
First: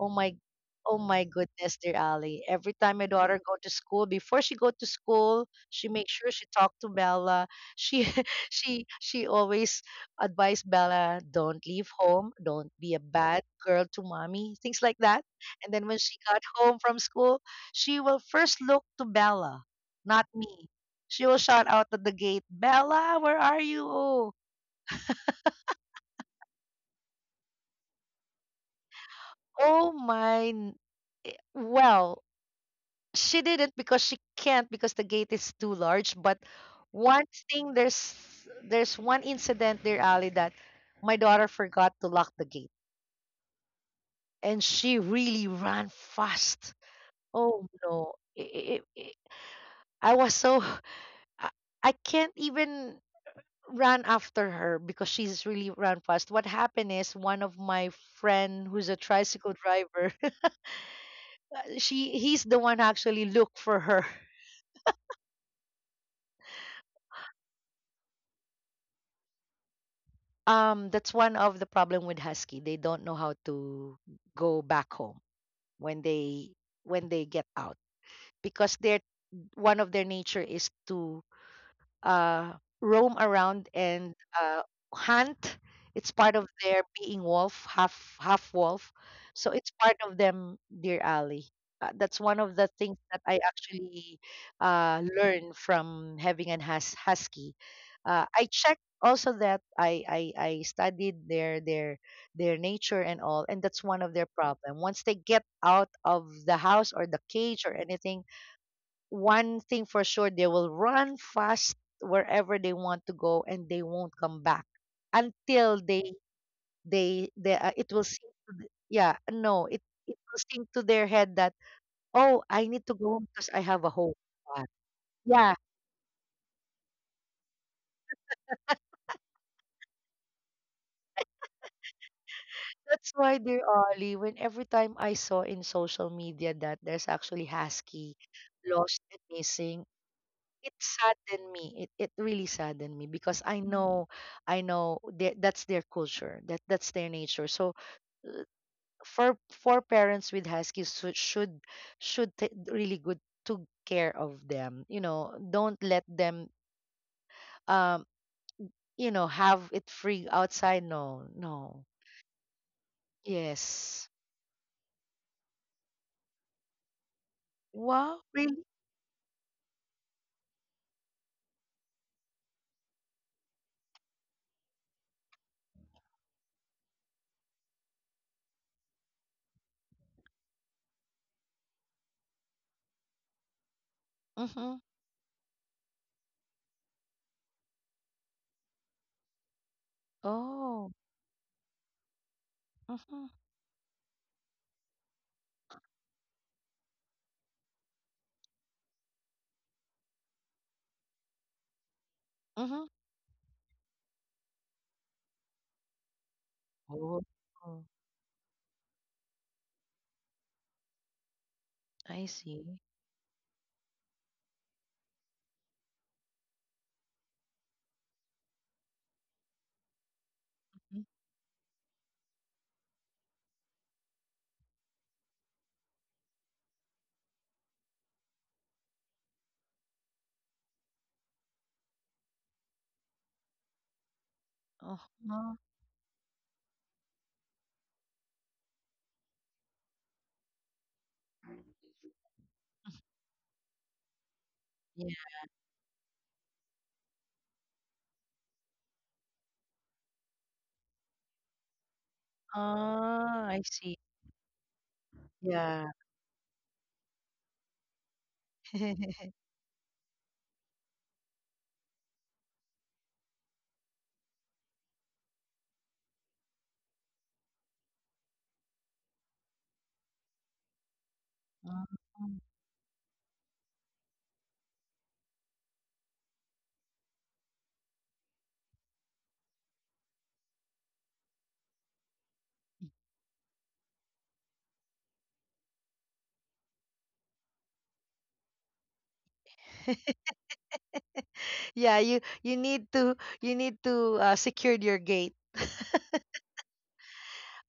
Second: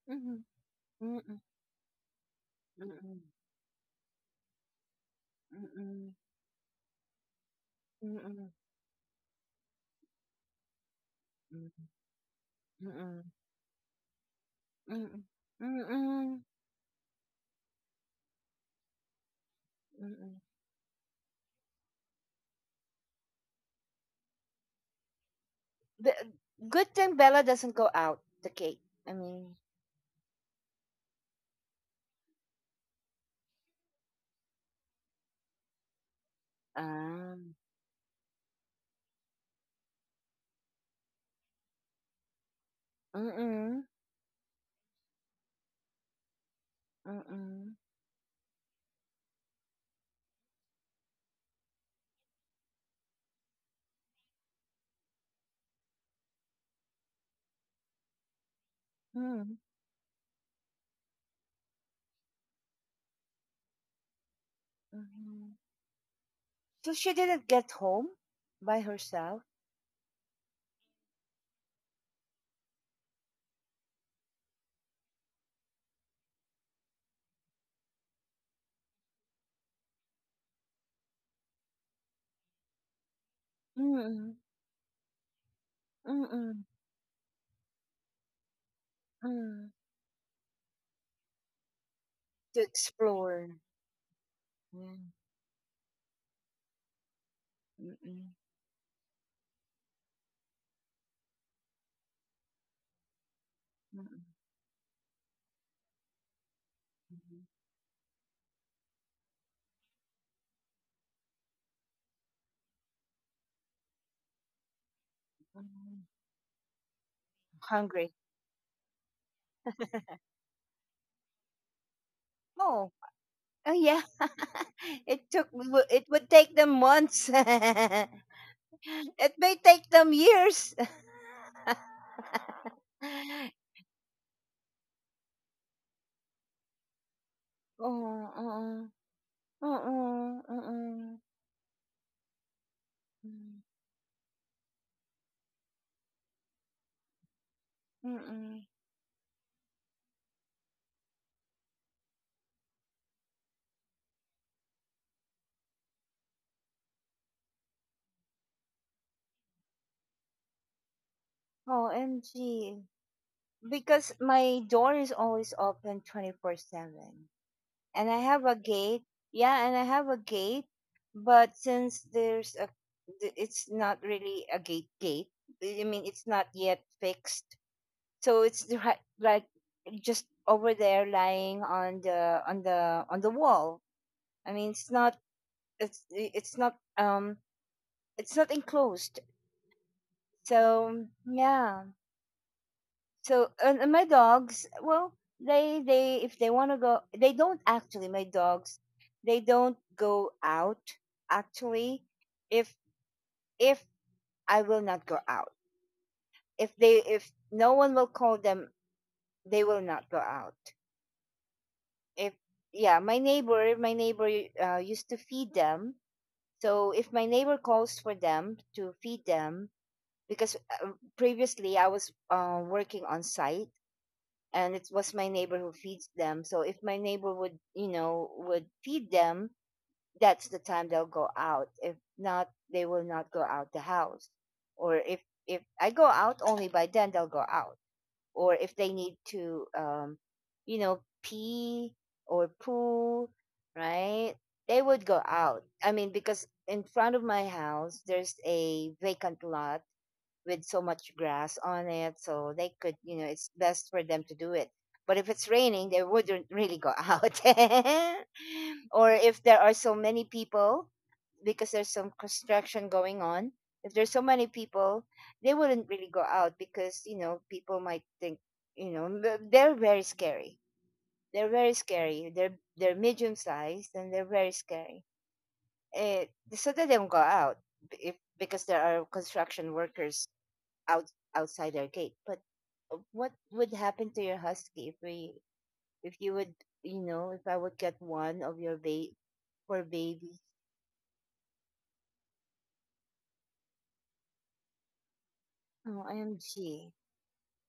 [SPEAKER 2] Oh my
[SPEAKER 1] mm,
[SPEAKER 2] oh
[SPEAKER 1] mm,
[SPEAKER 2] my
[SPEAKER 1] mm,
[SPEAKER 2] goodness, dear Ali. Every time my
[SPEAKER 1] mm,
[SPEAKER 2] daughter go to school, before she go to school, she
[SPEAKER 1] mm,
[SPEAKER 2] makes sure she talk to Bella. She [laughs]
[SPEAKER 1] mm,
[SPEAKER 2] she always advise Bella, don't leave home, don't be a bad girl to mommy, things like that.
[SPEAKER 1] mm,
[SPEAKER 2] And then when she
[SPEAKER 1] mm,
[SPEAKER 2] got home from school, she will first look to Bella, not
[SPEAKER 1] mm.
[SPEAKER 2] me. She will shout out at the gate, Bella, where are you? Oh,
[SPEAKER 1] The good thing, Bella doesn't go out the gate. I mean,
[SPEAKER 2] oh my n- eh, well, she didn't because she can't because the gate is too large. But one
[SPEAKER 1] um,
[SPEAKER 2] thing, there's one incident there, Ali, that my daughter forgot to lock the gate,
[SPEAKER 1] mm, mm,
[SPEAKER 2] and she really ran fast. Oh
[SPEAKER 1] mm,
[SPEAKER 2] no! I was so [laughs] I, I can't even run after her because she's really ran fast. What happened is one of my friend who's a tricycle
[SPEAKER 1] mm,
[SPEAKER 2] driver, [laughs] she he's the one who actually looked for her.
[SPEAKER 1] mm. So she didn't get home by herself.
[SPEAKER 2] That's one of the problem with husky. They don't know how to go back home when they, when they get out, because their, one of their nature is to uh, roam around and
[SPEAKER 1] Mm,
[SPEAKER 2] uh, hunt. It's part of
[SPEAKER 1] mm,
[SPEAKER 2] their being wolf, half half wolf. So it's
[SPEAKER 1] mm.
[SPEAKER 2] part of them, dear Ali. That's one of
[SPEAKER 1] To
[SPEAKER 2] the things that I
[SPEAKER 1] explore.
[SPEAKER 2] actually
[SPEAKER 1] Mm,
[SPEAKER 2] learned from having an husky.
[SPEAKER 1] mm-mm,
[SPEAKER 2] I checked also that I studied their their nature and all, and that's one of
[SPEAKER 1] mm-mm,
[SPEAKER 2] their problem. Once they get out of the house or the
[SPEAKER 1] mhm.
[SPEAKER 2] cage or anything, one thing for sure, they will run fast wherever they want to go, and they won't come back until
[SPEAKER 1] Mm.
[SPEAKER 2] they it will
[SPEAKER 1] Hungry.
[SPEAKER 2] sink to yeah, no, it will sink to their head that, oh, I need to
[SPEAKER 1] Oh,
[SPEAKER 2] go home because I
[SPEAKER 1] oh
[SPEAKER 2] have a
[SPEAKER 1] yeah.
[SPEAKER 2] home.
[SPEAKER 1] [laughs]
[SPEAKER 2] Ah,
[SPEAKER 1] it
[SPEAKER 2] yeah,
[SPEAKER 1] took w- w- It would take them months. [laughs] It may take them years. [laughs]
[SPEAKER 2] that's why, dear Ollie, when every time I saw in social media that there's actually husky
[SPEAKER 1] Oh, uh-uh,
[SPEAKER 2] lost and missing,
[SPEAKER 1] uh-uh,
[SPEAKER 2] it
[SPEAKER 1] uh-uh,
[SPEAKER 2] saddened me, it really saddened me because I
[SPEAKER 1] mm,
[SPEAKER 2] know, I know that that's their culture, that that's their nature. So
[SPEAKER 1] mm-mm.
[SPEAKER 2] for parents with huskies should take really good took care of them, you know. Don't let them, um you know, have it free outside. No, no.
[SPEAKER 1] Oh, MG,
[SPEAKER 2] Yes.
[SPEAKER 1] because my door is always open 24/7, and
[SPEAKER 2] Wow,
[SPEAKER 1] I have
[SPEAKER 2] really?
[SPEAKER 1] a gate. Yeah, and I have a gate, but since there's a, it's not really a gate gate. I mean, it's not yet fixed. So it's [laughs] the, like, just over there lying on the, on the wall. I mean,
[SPEAKER 2] Mm-hmm.
[SPEAKER 1] it's it's not um it's not enclosed.
[SPEAKER 2] Oh,
[SPEAKER 1] So, yeah.
[SPEAKER 2] mm-hmm.
[SPEAKER 1] So, and my dogs, well, they, if they want to go, they don't actually. My dogs, they don't go out actually. If
[SPEAKER 2] Mm-hmm.
[SPEAKER 1] if I will not go out,
[SPEAKER 2] Oh,
[SPEAKER 1] if no one will call them, they will not go out.
[SPEAKER 2] I
[SPEAKER 1] If,
[SPEAKER 2] see.
[SPEAKER 1] yeah, my neighbor, used to feed them. So if my neighbor calls for them to feed them, because,
[SPEAKER 2] Mhm.
[SPEAKER 1] previously I was, working on site, and it was my neighbor who feeds them. So if my neighbor would, would feed them, that's the time they'll go out. If not, they will not go out the house. Or
[SPEAKER 2] Uh-huh.
[SPEAKER 1] if I go out, only by then they'll go out. Or if they need to, pee or poo, right? They would
[SPEAKER 2] Yeah.
[SPEAKER 1] go out. I mean, because in front of my house, there's a vacant lot with so much grass on it, so they could,
[SPEAKER 2] Ah,
[SPEAKER 1] it's
[SPEAKER 2] I
[SPEAKER 1] best
[SPEAKER 2] see.
[SPEAKER 1] for them to do it. But if it's
[SPEAKER 2] Yeah.
[SPEAKER 1] raining, they wouldn't really go out. [laughs] Or
[SPEAKER 2] [laughs]
[SPEAKER 1] if there are so many people, because there's some construction going on, if there's so many people, they wouldn't really go out, because people might think, you know m- they're very scary. They're very scary,
[SPEAKER 2] Mhm.
[SPEAKER 1] they're medium sized and they're very scary. Eh, so they don't go out if because there are construction workers, out outside our gate. But what would happen to your husky if, we if you would, if I would get one of your, for
[SPEAKER 2] [laughs]
[SPEAKER 1] babies?
[SPEAKER 2] Yeah, you need to, you need to secure your gate.
[SPEAKER 1] Oh, IMG.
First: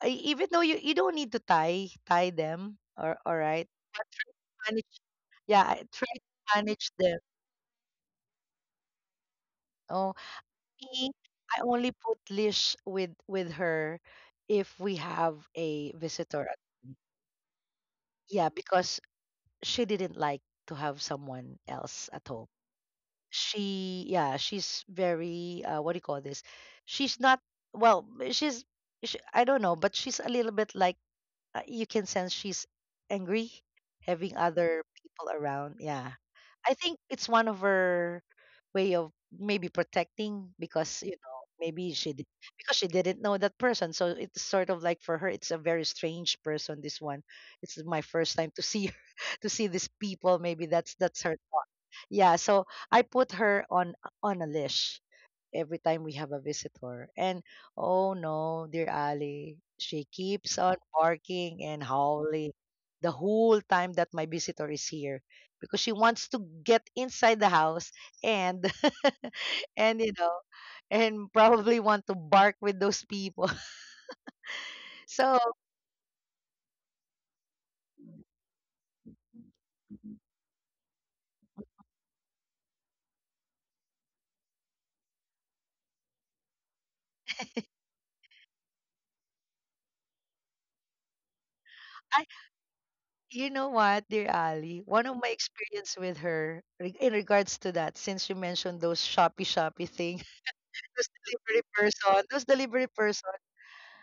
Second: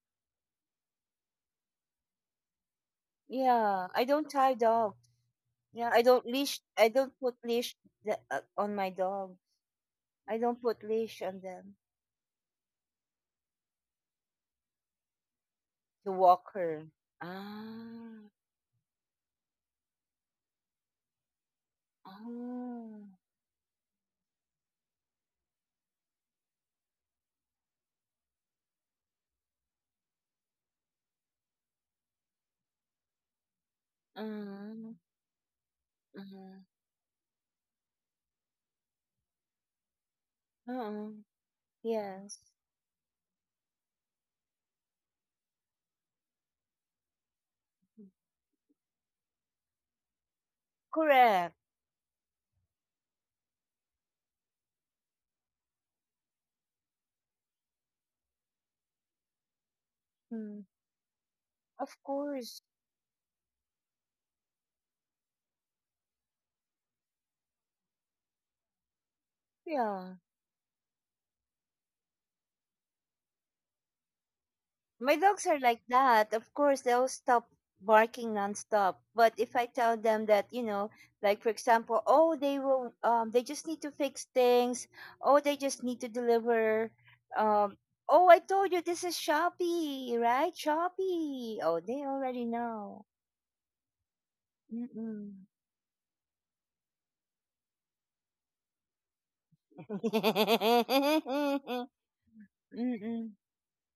[SPEAKER 2] I, even though you don't need to tie them, or all right.
[SPEAKER 1] Yeah, I
[SPEAKER 2] But
[SPEAKER 1] don't
[SPEAKER 2] try
[SPEAKER 1] tie
[SPEAKER 2] to
[SPEAKER 1] dogs.
[SPEAKER 2] manage. Yeah, I
[SPEAKER 1] Yeah, I
[SPEAKER 2] try to
[SPEAKER 1] don't leash. I
[SPEAKER 2] manage them.
[SPEAKER 1] don't put leash the, on my dog.
[SPEAKER 2] Oh,
[SPEAKER 1] I don't put
[SPEAKER 2] me,
[SPEAKER 1] leash on
[SPEAKER 2] I
[SPEAKER 1] them
[SPEAKER 2] only put leash with her if we have a
[SPEAKER 1] to
[SPEAKER 2] visitor
[SPEAKER 1] walk
[SPEAKER 2] at-
[SPEAKER 1] her. Ah,
[SPEAKER 2] yeah, because she didn't like to have someone else at home.
[SPEAKER 1] oh,
[SPEAKER 2] She, yeah, she's very, what do you call this, she's not, well, she's, she, I don't know, but she's a little bit like, you can sense she's angry having other
[SPEAKER 1] mm,
[SPEAKER 2] people around. Yeah.
[SPEAKER 1] mm,
[SPEAKER 2] I think it's one of her way of maybe protecting, because, you
[SPEAKER 1] mm,
[SPEAKER 2] know, maybe she did,
[SPEAKER 1] yes,
[SPEAKER 2] because she didn't know that person. So it's sort of like, for her it's a very strange person, this one. It's my first time to see her, [laughs] to see these people. Maybe that's her
[SPEAKER 1] correct.
[SPEAKER 2] thought. Yeah, so I put her on a leash every time we have a visitor. And oh no, dear Ali, she keeps
[SPEAKER 1] Mm,
[SPEAKER 2] on barking and
[SPEAKER 1] of
[SPEAKER 2] howling
[SPEAKER 1] course,
[SPEAKER 2] the whole time that my visitor is here, because she wants to get inside the house and [laughs] and you
[SPEAKER 1] yeah.
[SPEAKER 2] know, and probably want to bark with those people. [laughs]
[SPEAKER 1] My
[SPEAKER 2] So
[SPEAKER 1] dogs are like that. Of course, they'll stop barking nonstop. But if I tell them that, like for example, oh, they just need to fix things. Oh, they just need to deliver. Um, oh, I told you this is Shopee, right? Shopee. Oh, they
[SPEAKER 2] I,
[SPEAKER 1] already know.
[SPEAKER 2] you know what, dear Ali, one of my
[SPEAKER 1] Mm-mm.
[SPEAKER 2] experience with her in regards to that, since you mentioned those shoppy thing, [laughs] those delivery
[SPEAKER 1] [laughs]
[SPEAKER 2] person, those delivery person.
[SPEAKER 1] Mm-mm.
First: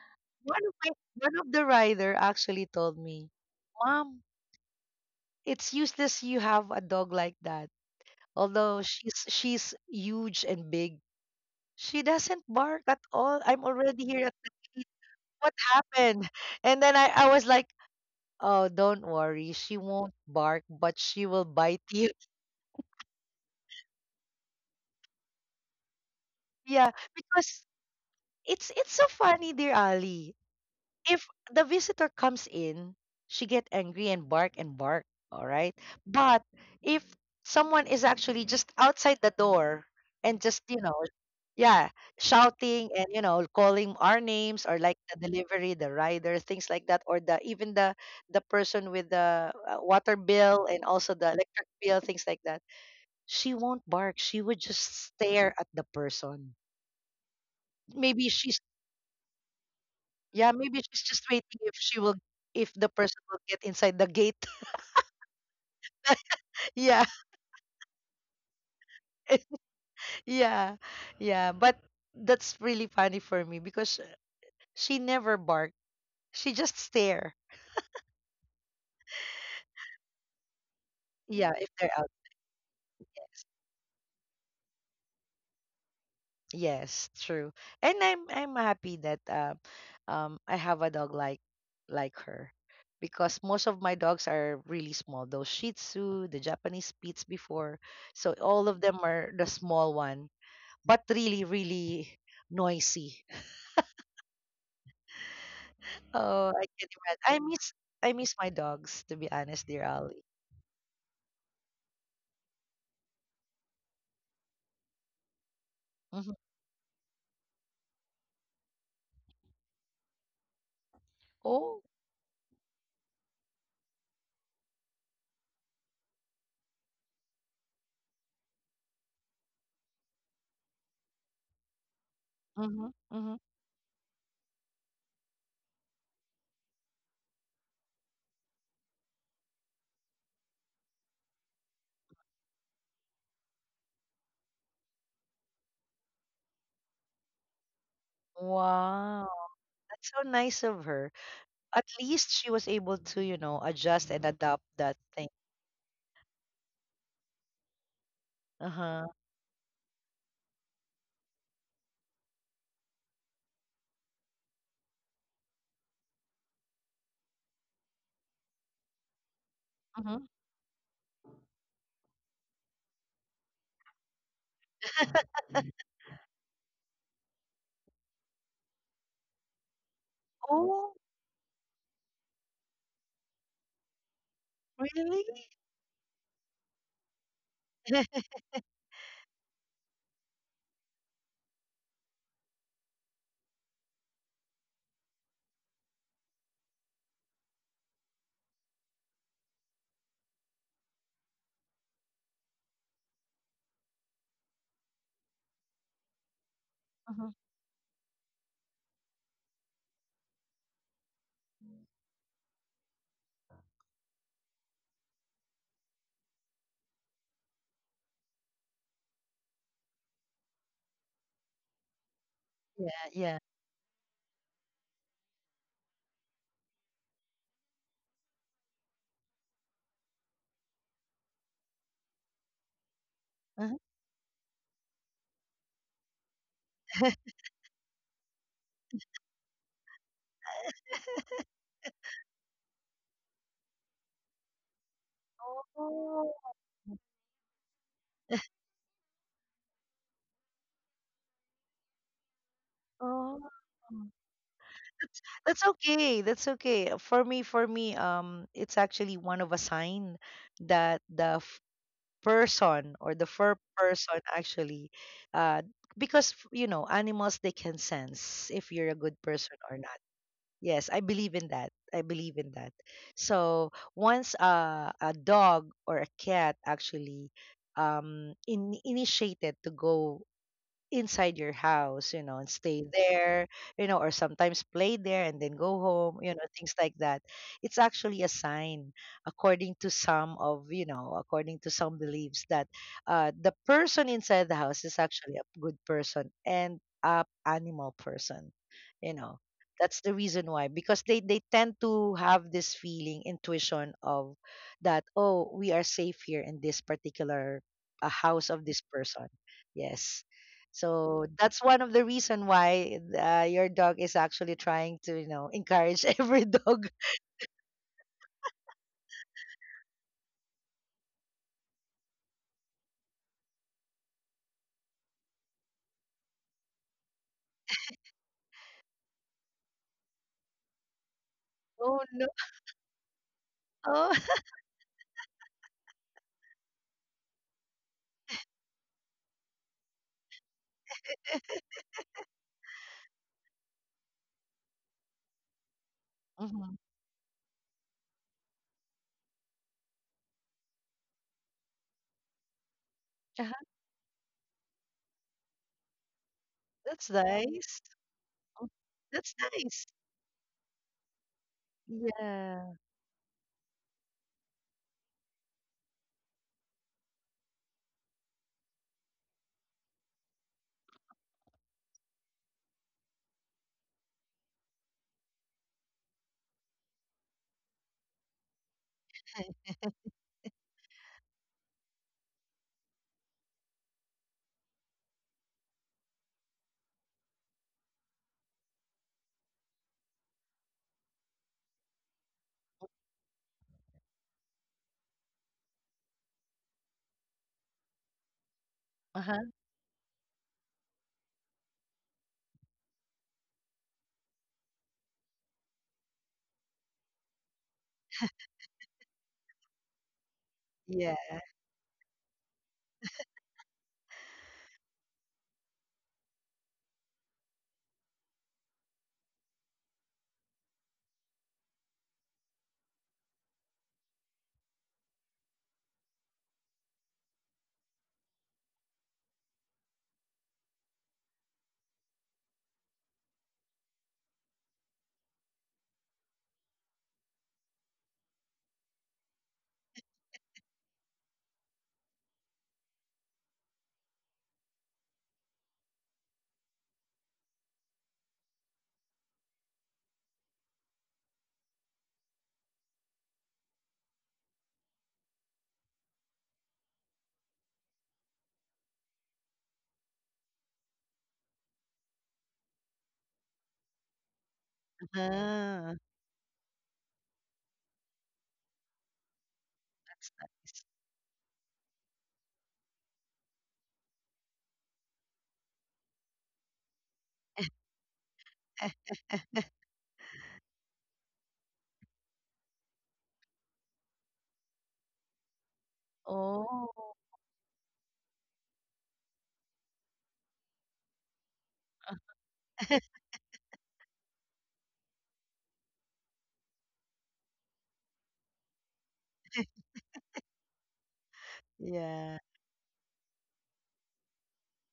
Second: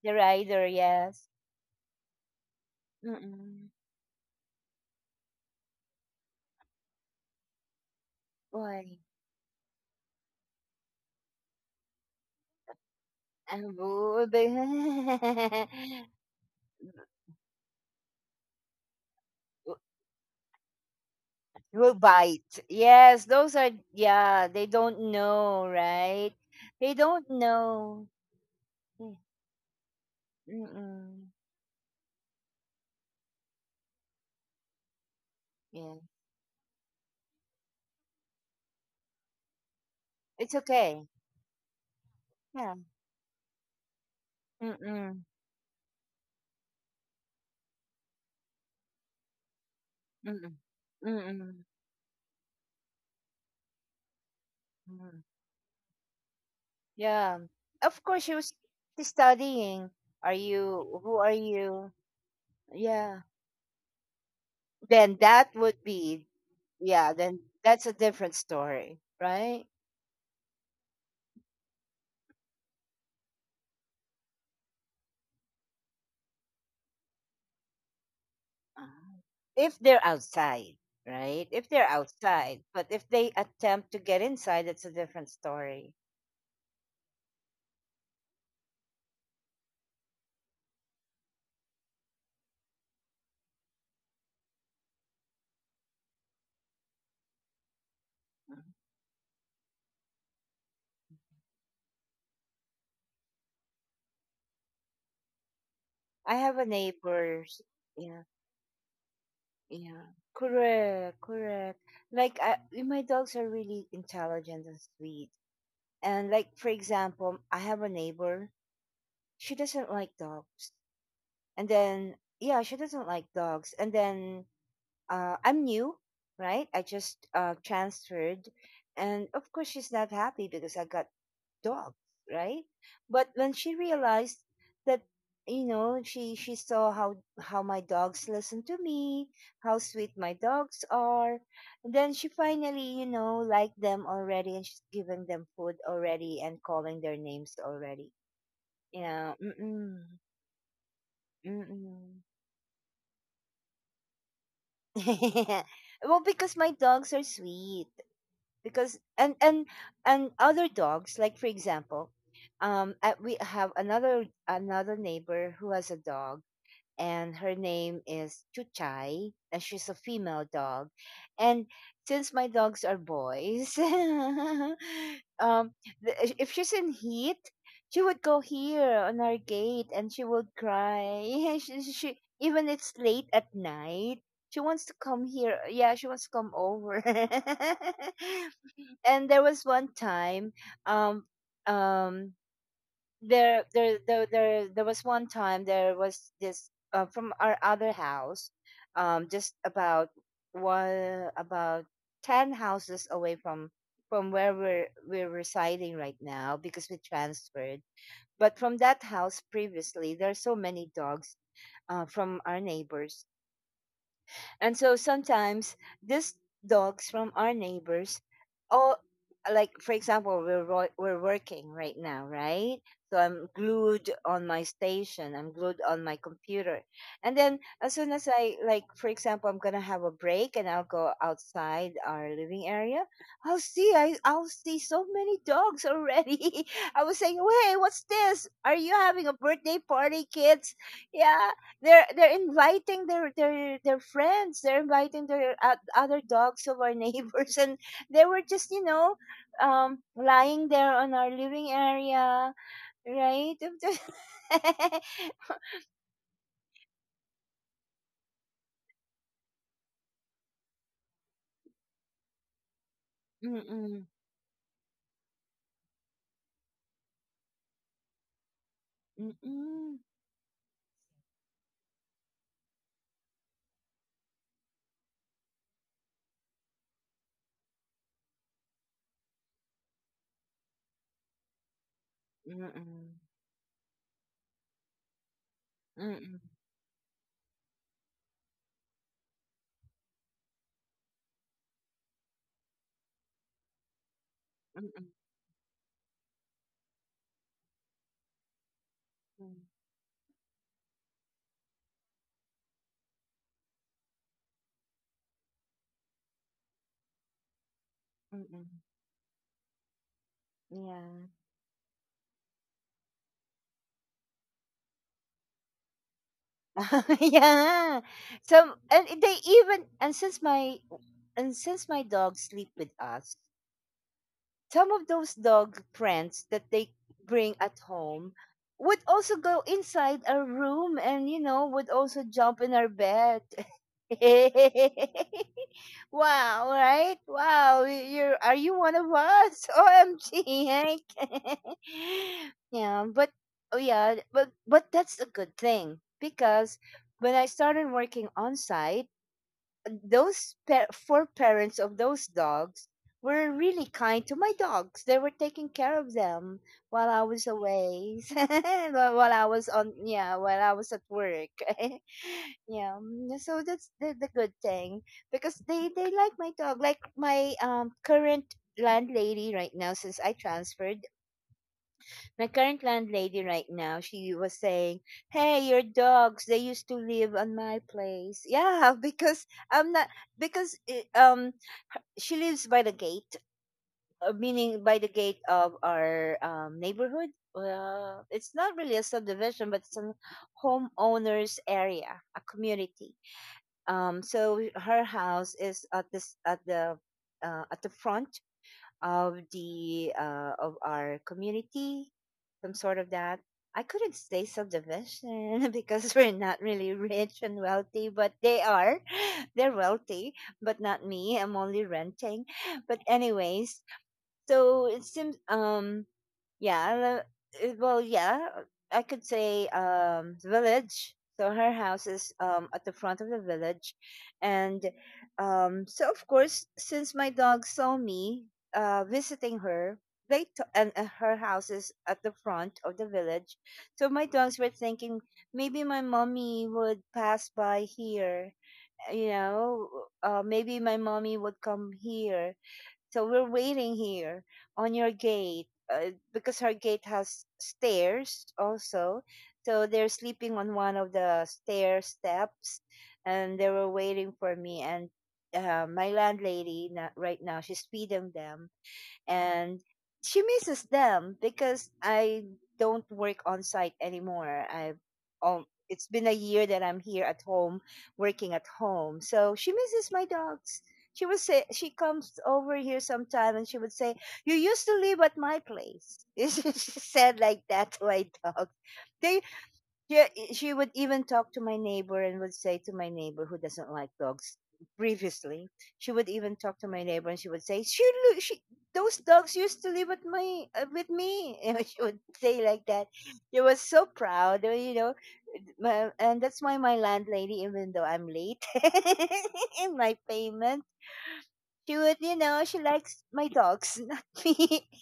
[SPEAKER 1] The
[SPEAKER 2] One
[SPEAKER 1] rider,
[SPEAKER 2] of my,
[SPEAKER 1] yes.
[SPEAKER 2] one of the rider actually told me,
[SPEAKER 1] Mm-mm.
[SPEAKER 2] "Mom, it's useless you have a dog like that. Although
[SPEAKER 1] Why?
[SPEAKER 2] she's huge and big, she doesn't bark at all. I'm
[SPEAKER 1] Um,
[SPEAKER 2] already here at the gate. What happened?" [laughs] And then I was like, "Oh, don't worry. She
[SPEAKER 1] [laughs] [laughs]
[SPEAKER 2] won't bark, but she will bite
[SPEAKER 1] Will
[SPEAKER 2] you." [laughs]
[SPEAKER 1] bite. Yes, those are, yeah, they don't know, right?
[SPEAKER 2] Yeah,
[SPEAKER 1] They don't
[SPEAKER 2] because
[SPEAKER 1] know.
[SPEAKER 2] it's so
[SPEAKER 1] Mm,
[SPEAKER 2] funny, dear Ali.
[SPEAKER 1] mm-mm.
[SPEAKER 2] If the visitor comes in, she get angry and bark, all right?
[SPEAKER 1] Yeah,
[SPEAKER 2] But if someone is actually just outside the door and
[SPEAKER 1] it's
[SPEAKER 2] just, you know,
[SPEAKER 1] okay.
[SPEAKER 2] yeah,
[SPEAKER 1] Yeah.
[SPEAKER 2] shouting and, you know, calling our names, or like
[SPEAKER 1] Mm-mm.
[SPEAKER 2] the delivery, the rider, things like that, or the even the person with the water
[SPEAKER 1] Mm-mm.
[SPEAKER 2] bill and also the
[SPEAKER 1] Mm-mm.
[SPEAKER 2] electric bill, things like that, she won't bark. She would just
[SPEAKER 1] Mm-mm.
[SPEAKER 2] stare at the person.
[SPEAKER 1] Yeah. Of course,
[SPEAKER 2] Maybe
[SPEAKER 1] you was
[SPEAKER 2] she's,
[SPEAKER 1] studying. Are
[SPEAKER 2] yeah, maybe
[SPEAKER 1] you,
[SPEAKER 2] she's
[SPEAKER 1] who
[SPEAKER 2] just
[SPEAKER 1] are
[SPEAKER 2] waiting if
[SPEAKER 1] you?
[SPEAKER 2] she will, if the
[SPEAKER 1] Yeah.
[SPEAKER 2] person will get inside the gate. [laughs]
[SPEAKER 1] Then that would be,
[SPEAKER 2] Yeah.
[SPEAKER 1] yeah, then that's a different story, right?
[SPEAKER 2] [laughs] Yeah. Yeah, but that's really funny for me, because she never bark. She just stare.
[SPEAKER 1] Ah, if they're outside, right?
[SPEAKER 2] Yeah,
[SPEAKER 1] If
[SPEAKER 2] if
[SPEAKER 1] they're
[SPEAKER 2] they're out.
[SPEAKER 1] outside, but if they attempt to get inside, it's a different story.
[SPEAKER 2] Yes, true. And I'm happy that I have a dog like her, because most of my dogs are really small. Those Shih Tzu, the Japanese Spitz before, so all of them are the small one, but really really noisy.
[SPEAKER 1] I
[SPEAKER 2] Oh,
[SPEAKER 1] have a
[SPEAKER 2] I can imagine. I
[SPEAKER 1] neighbor.
[SPEAKER 2] miss, I
[SPEAKER 1] Yeah,
[SPEAKER 2] miss my dogs, to be honest, dear
[SPEAKER 1] yeah.
[SPEAKER 2] Ali.
[SPEAKER 1] Correct, correct. Like, my dogs are really intelligent and sweet. And,
[SPEAKER 2] Hmm.
[SPEAKER 1] like, for example, I have a neighbor. She doesn't like dogs. And
[SPEAKER 2] Oh,
[SPEAKER 1] then, yeah, she doesn't like dogs. And then, I'm new, right? I just transferred. And, of course, she's not happy because I got dog, right?
[SPEAKER 2] mm-hmm,
[SPEAKER 1] But
[SPEAKER 2] mm-hmm.
[SPEAKER 1] when she realized that, she saw how my dogs listen to me, how sweet my dogs are, then she finally, liked them already, and she's giving them food already and calling their names already. Yeah.
[SPEAKER 2] Wow.
[SPEAKER 1] Mm-mm.
[SPEAKER 2] That's so nice of her. At
[SPEAKER 1] Mm-mm.
[SPEAKER 2] least she was able to, you know, adjust and adapt that thing.
[SPEAKER 1] [laughs] well, because my dogs are sweet. Because
[SPEAKER 2] Uh-huh.
[SPEAKER 1] And other dogs, like, for example, we have another neighbor who has a dog, and her name is Chuchai, and she's a
[SPEAKER 2] Mm-hmm.
[SPEAKER 1] female dog. And since my dogs are boys, [laughs] um
[SPEAKER 2] [laughs]
[SPEAKER 1] if she's in heat, she would go here on our gate and she would
[SPEAKER 2] Oh,
[SPEAKER 1] cry. [laughs] She- even it's late at night, she wants to come
[SPEAKER 2] really?
[SPEAKER 1] here. Yeah, she wants to come over. [laughs]
[SPEAKER 2] [laughs]
[SPEAKER 1] and there was one time, um um there was one time there was this, from our other house, just about one about 10 houses away from where we're residing right now because we
[SPEAKER 2] Mhm.
[SPEAKER 1] transferred. But from that house previously, there are so many dogs, from our neighbors. And so sometimes these dogs from our neighbors, all, like, for example, we're working right now, right?
[SPEAKER 2] Yeah,
[SPEAKER 1] So
[SPEAKER 2] yeah.
[SPEAKER 1] I'm glued on my station. I'm glued on my computer, and then as soon as I, like, for example, I'm gonna have a break and I'll go outside our living area.
[SPEAKER 2] Uh-huh.
[SPEAKER 1] I'll see so many dogs already. [laughs] I was saying,
[SPEAKER 2] [laughs]
[SPEAKER 1] hey, what's this? Are you having a birthday party, kids? Yeah, they're inviting their friends. They're inviting their other
[SPEAKER 2] Oh,
[SPEAKER 1] dogs of our [laughs] neighbors. And they were just, you know, lying there on our living area, right?
[SPEAKER 2] oh.
[SPEAKER 1] [laughs]
[SPEAKER 2] That's okay. That's okay. For me, it's actually one of a sign that the person or the fur
[SPEAKER 1] Mm-mm.
[SPEAKER 2] person actually, uh because you know, animals, they can sense if you're a good person or
[SPEAKER 1] Mm-mm.
[SPEAKER 2] not. Yes, I believe in that, I believe in that. So once, a dog or a cat actually, initiated to go inside your house, you know, and stay
[SPEAKER 1] Mm-mm.
[SPEAKER 2] there, you know, or sometimes play there and then go home, you
[SPEAKER 1] Mm-mm.
[SPEAKER 2] know, things like that. It's actually a sign, according to some of, you know, according to some beliefs, that the person inside the house is
[SPEAKER 1] Mm-mm.
[SPEAKER 2] actually a good person and a animal person, you know. That's the reason why, because they tend to have this feeling, intuition of that, oh, we are safe here in this particular house of
[SPEAKER 1] Mm-mm.
[SPEAKER 2] this person. Yes.
[SPEAKER 1] Yeah.
[SPEAKER 2] So that's one of the reason why your dog is actually trying to, you know, encourage [laughs] every dog.
[SPEAKER 1] [laughs] yeah. So, and they even, and since my dogs sleep with us, some of those dog friends that they bring at home would also go inside our room and, you know, would
[SPEAKER 2] Oh
[SPEAKER 1] also
[SPEAKER 2] no!
[SPEAKER 1] jump in our bed. [laughs]
[SPEAKER 2] Oh,
[SPEAKER 1] wow, right? Wow, you're, are you one of us? [laughs] omg, Hank. [laughs] yeah, but oh, yeah, but that's a good thing
[SPEAKER 2] [laughs]
[SPEAKER 1] because
[SPEAKER 2] Mhm.
[SPEAKER 1] when I started working on site, those four parents of those dogs were
[SPEAKER 2] Uh-huh.
[SPEAKER 1] really kind to my dogs. They were taking care of them while
[SPEAKER 2] That's
[SPEAKER 1] I was
[SPEAKER 2] nice.
[SPEAKER 1] away, [laughs]
[SPEAKER 2] Oh,
[SPEAKER 1] while
[SPEAKER 2] that's
[SPEAKER 1] I was on,
[SPEAKER 2] nice.
[SPEAKER 1] yeah, while I was at work. [laughs]
[SPEAKER 2] Yeah.
[SPEAKER 1] yeah, so that's the good thing because they like my dog. Like my current landlady right now since I transferred, my current landlady right now, she was saying, "Hey, your dogs, they used to live on my place." Yeah, [laughs] because I'm not because eh, she lives by the gate, meaning by the gate of our neighborhood. Well, it's not really a subdivision, but it's a homeowners area, a community. So her house is at this at the front
[SPEAKER 2] Uh
[SPEAKER 1] of
[SPEAKER 2] huh.
[SPEAKER 1] the of our community, some sort of that. I couldn't say subdivision [laughs] because we're not really rich and wealthy, but they are. [laughs] They're wealthy, but not me.
[SPEAKER 2] Yeah.
[SPEAKER 1] I'm only renting. But anyways, so it seems yeah, uh, yeah, I could say the village. So her house is at the front of the village. And so of course, since my dog saw me visiting her, they t- and her house is at the front of the village, so my dogs were thinking, maybe my mommy would pass by here, you know, maybe my mommy would come here, so we're waiting here on your gate, because her gate has stairs also. So they're sleeping on one of the stair steps and they were waiting for me. And my landlady, right now, she's feeding them, and she misses them because I don't work on site anymore. I've
[SPEAKER 2] Uh-huh.
[SPEAKER 1] it's been a year that I'm here at home, working at home. So she misses my
[SPEAKER 2] That's
[SPEAKER 1] dogs.
[SPEAKER 2] nice.
[SPEAKER 1] She would say she comes over here sometime, and she would say, "You used to live at my place." [laughs] she said like that to my dog. They she, she would even talk to my neighbor and would say to my neighbor who doesn't like dogs previously. She would even talk to
[SPEAKER 2] Oh.
[SPEAKER 1] my neighbor and she would say, she, those dogs used to live with my, with me. [laughs] and she would say like that.
[SPEAKER 2] [laughs]
[SPEAKER 1] She was so proud, you know. My, and that's why my landlady, even though I'm late [laughs] in my payment, she would, you
[SPEAKER 2] Yeah.
[SPEAKER 1] know, she likes my dogs, [laughs] not me. [laughs]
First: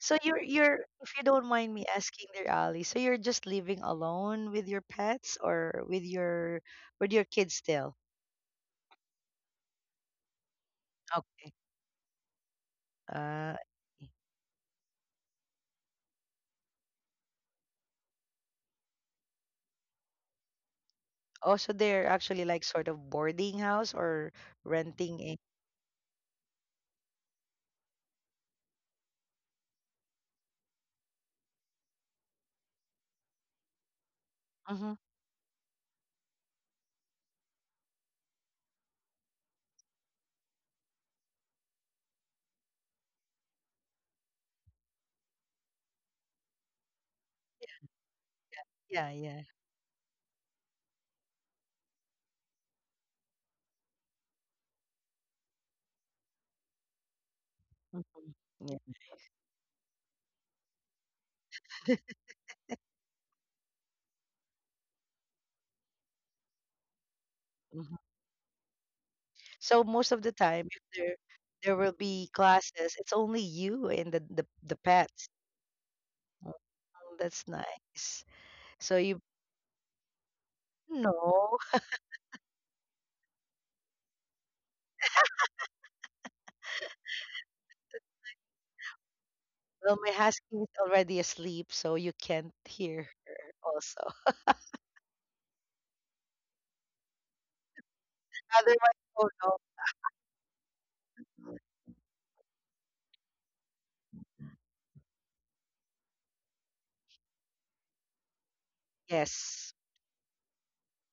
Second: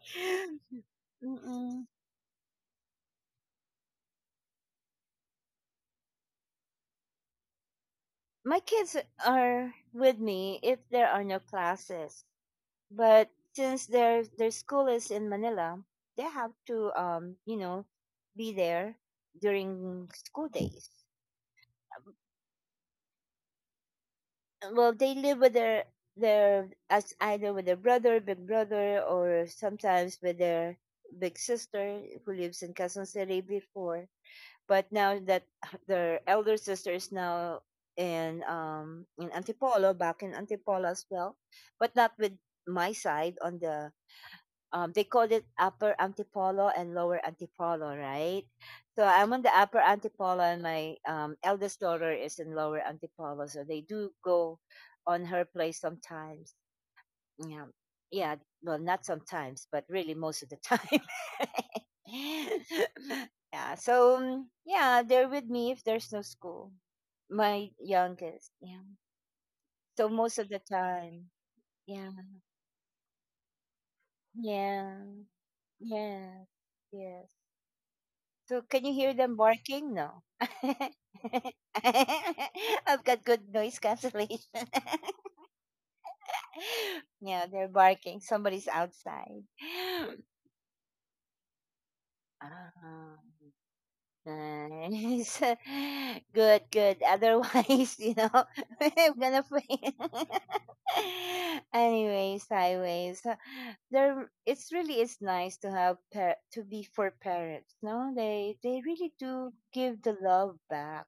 [SPEAKER 2] So you're, if you don't mind me
[SPEAKER 1] Mm-mm.
[SPEAKER 2] asking there, Ali, so you're just living alone with your pets, or with your, with your kids still?
[SPEAKER 1] My kids are with me if there are no
[SPEAKER 2] Okay.
[SPEAKER 1] classes, but
[SPEAKER 2] Uh.
[SPEAKER 1] since their school is in Manila, they have to, you know, be there during school days.
[SPEAKER 2] Oh, so they're actually like sort of boarding house or
[SPEAKER 1] Well, they
[SPEAKER 2] renting a,
[SPEAKER 1] live with their as either with their brother, big brother, or sometimes with their big sister who lives in Quezon City before. But
[SPEAKER 2] mhm.
[SPEAKER 1] now that their elder sister is now in Antipolo, back in Antipolo as well, but not with my side on the they called it upper Antipolo and lower Antipolo, right? So
[SPEAKER 2] Yeah,
[SPEAKER 1] I'm
[SPEAKER 2] yeah.
[SPEAKER 1] on the upper Antipolo and my eldest daughter is in lower Antipolo. So they do go on her place sometimes. Yeah.
[SPEAKER 2] Mhm.
[SPEAKER 1] Yeah. Well,
[SPEAKER 2] Yeah.
[SPEAKER 1] not sometimes, but really most of the time.
[SPEAKER 2] [laughs]
[SPEAKER 1] [laughs] yeah. So, yeah, they're with me if there's no school. My
[SPEAKER 2] Mhm.
[SPEAKER 1] youngest. Yeah.
[SPEAKER 2] So most
[SPEAKER 1] So,
[SPEAKER 2] of the
[SPEAKER 1] most of
[SPEAKER 2] time,
[SPEAKER 1] the
[SPEAKER 2] if there
[SPEAKER 1] time.
[SPEAKER 2] there will
[SPEAKER 1] Yeah.
[SPEAKER 2] be classes, it's only you and the
[SPEAKER 1] Yeah.
[SPEAKER 2] pets.
[SPEAKER 1] Yeah.
[SPEAKER 2] Oh,
[SPEAKER 1] Yes.
[SPEAKER 2] that's nice.
[SPEAKER 1] So, can
[SPEAKER 2] So
[SPEAKER 1] you
[SPEAKER 2] you,
[SPEAKER 1] hear them barking? No. [laughs]
[SPEAKER 2] no,
[SPEAKER 1] I've got good noise cancellation. [laughs] yeah, they're barking. Somebody's outside. [gasps]
[SPEAKER 2] well, my husky is already asleep, so you can't hear
[SPEAKER 1] Ah.
[SPEAKER 2] her also.
[SPEAKER 1] Nice. [laughs] Good, good. Otherwise, [laughs] you know, [laughs]
[SPEAKER 2] [laughs] Otherwise,
[SPEAKER 1] I'm
[SPEAKER 2] oh
[SPEAKER 1] gonna
[SPEAKER 2] no,
[SPEAKER 1] fail. [laughs] anyways, anyways, there it's really, it's nice to have to be for parents. No, they really do
[SPEAKER 2] yes.
[SPEAKER 1] give the love back.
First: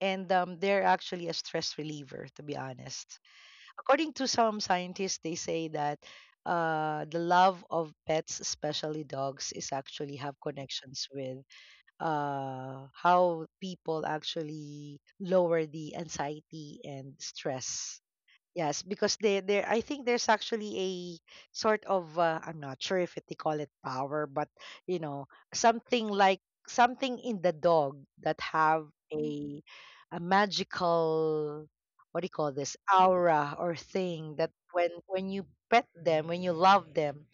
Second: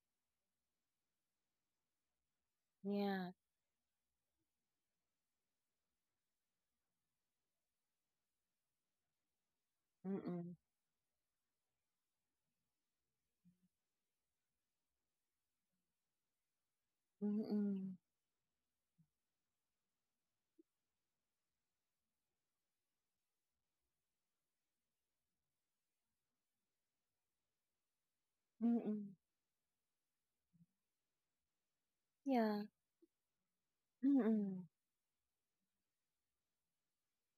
[SPEAKER 2] And they're actually a stress reliever, to be honest.
[SPEAKER 1] Yeah.
[SPEAKER 2] According to some scientists, they say that the love of pets, especially dogs, is actually have
[SPEAKER 1] Mm-mm.
[SPEAKER 2] connections with how people actually lower the anxiety and
[SPEAKER 1] Mm-mm.
[SPEAKER 2] stress. Yes, because they, there, I think there's actually a sort of I'm not sure if it, they call it power, but you know, something like something in the dog that have
[SPEAKER 1] Mm-mm.
[SPEAKER 2] a a magical, what do you call
[SPEAKER 1] Yeah.
[SPEAKER 2] this, aura or thing, that
[SPEAKER 1] Mm-mm.
[SPEAKER 2] when you pet them, when you love them,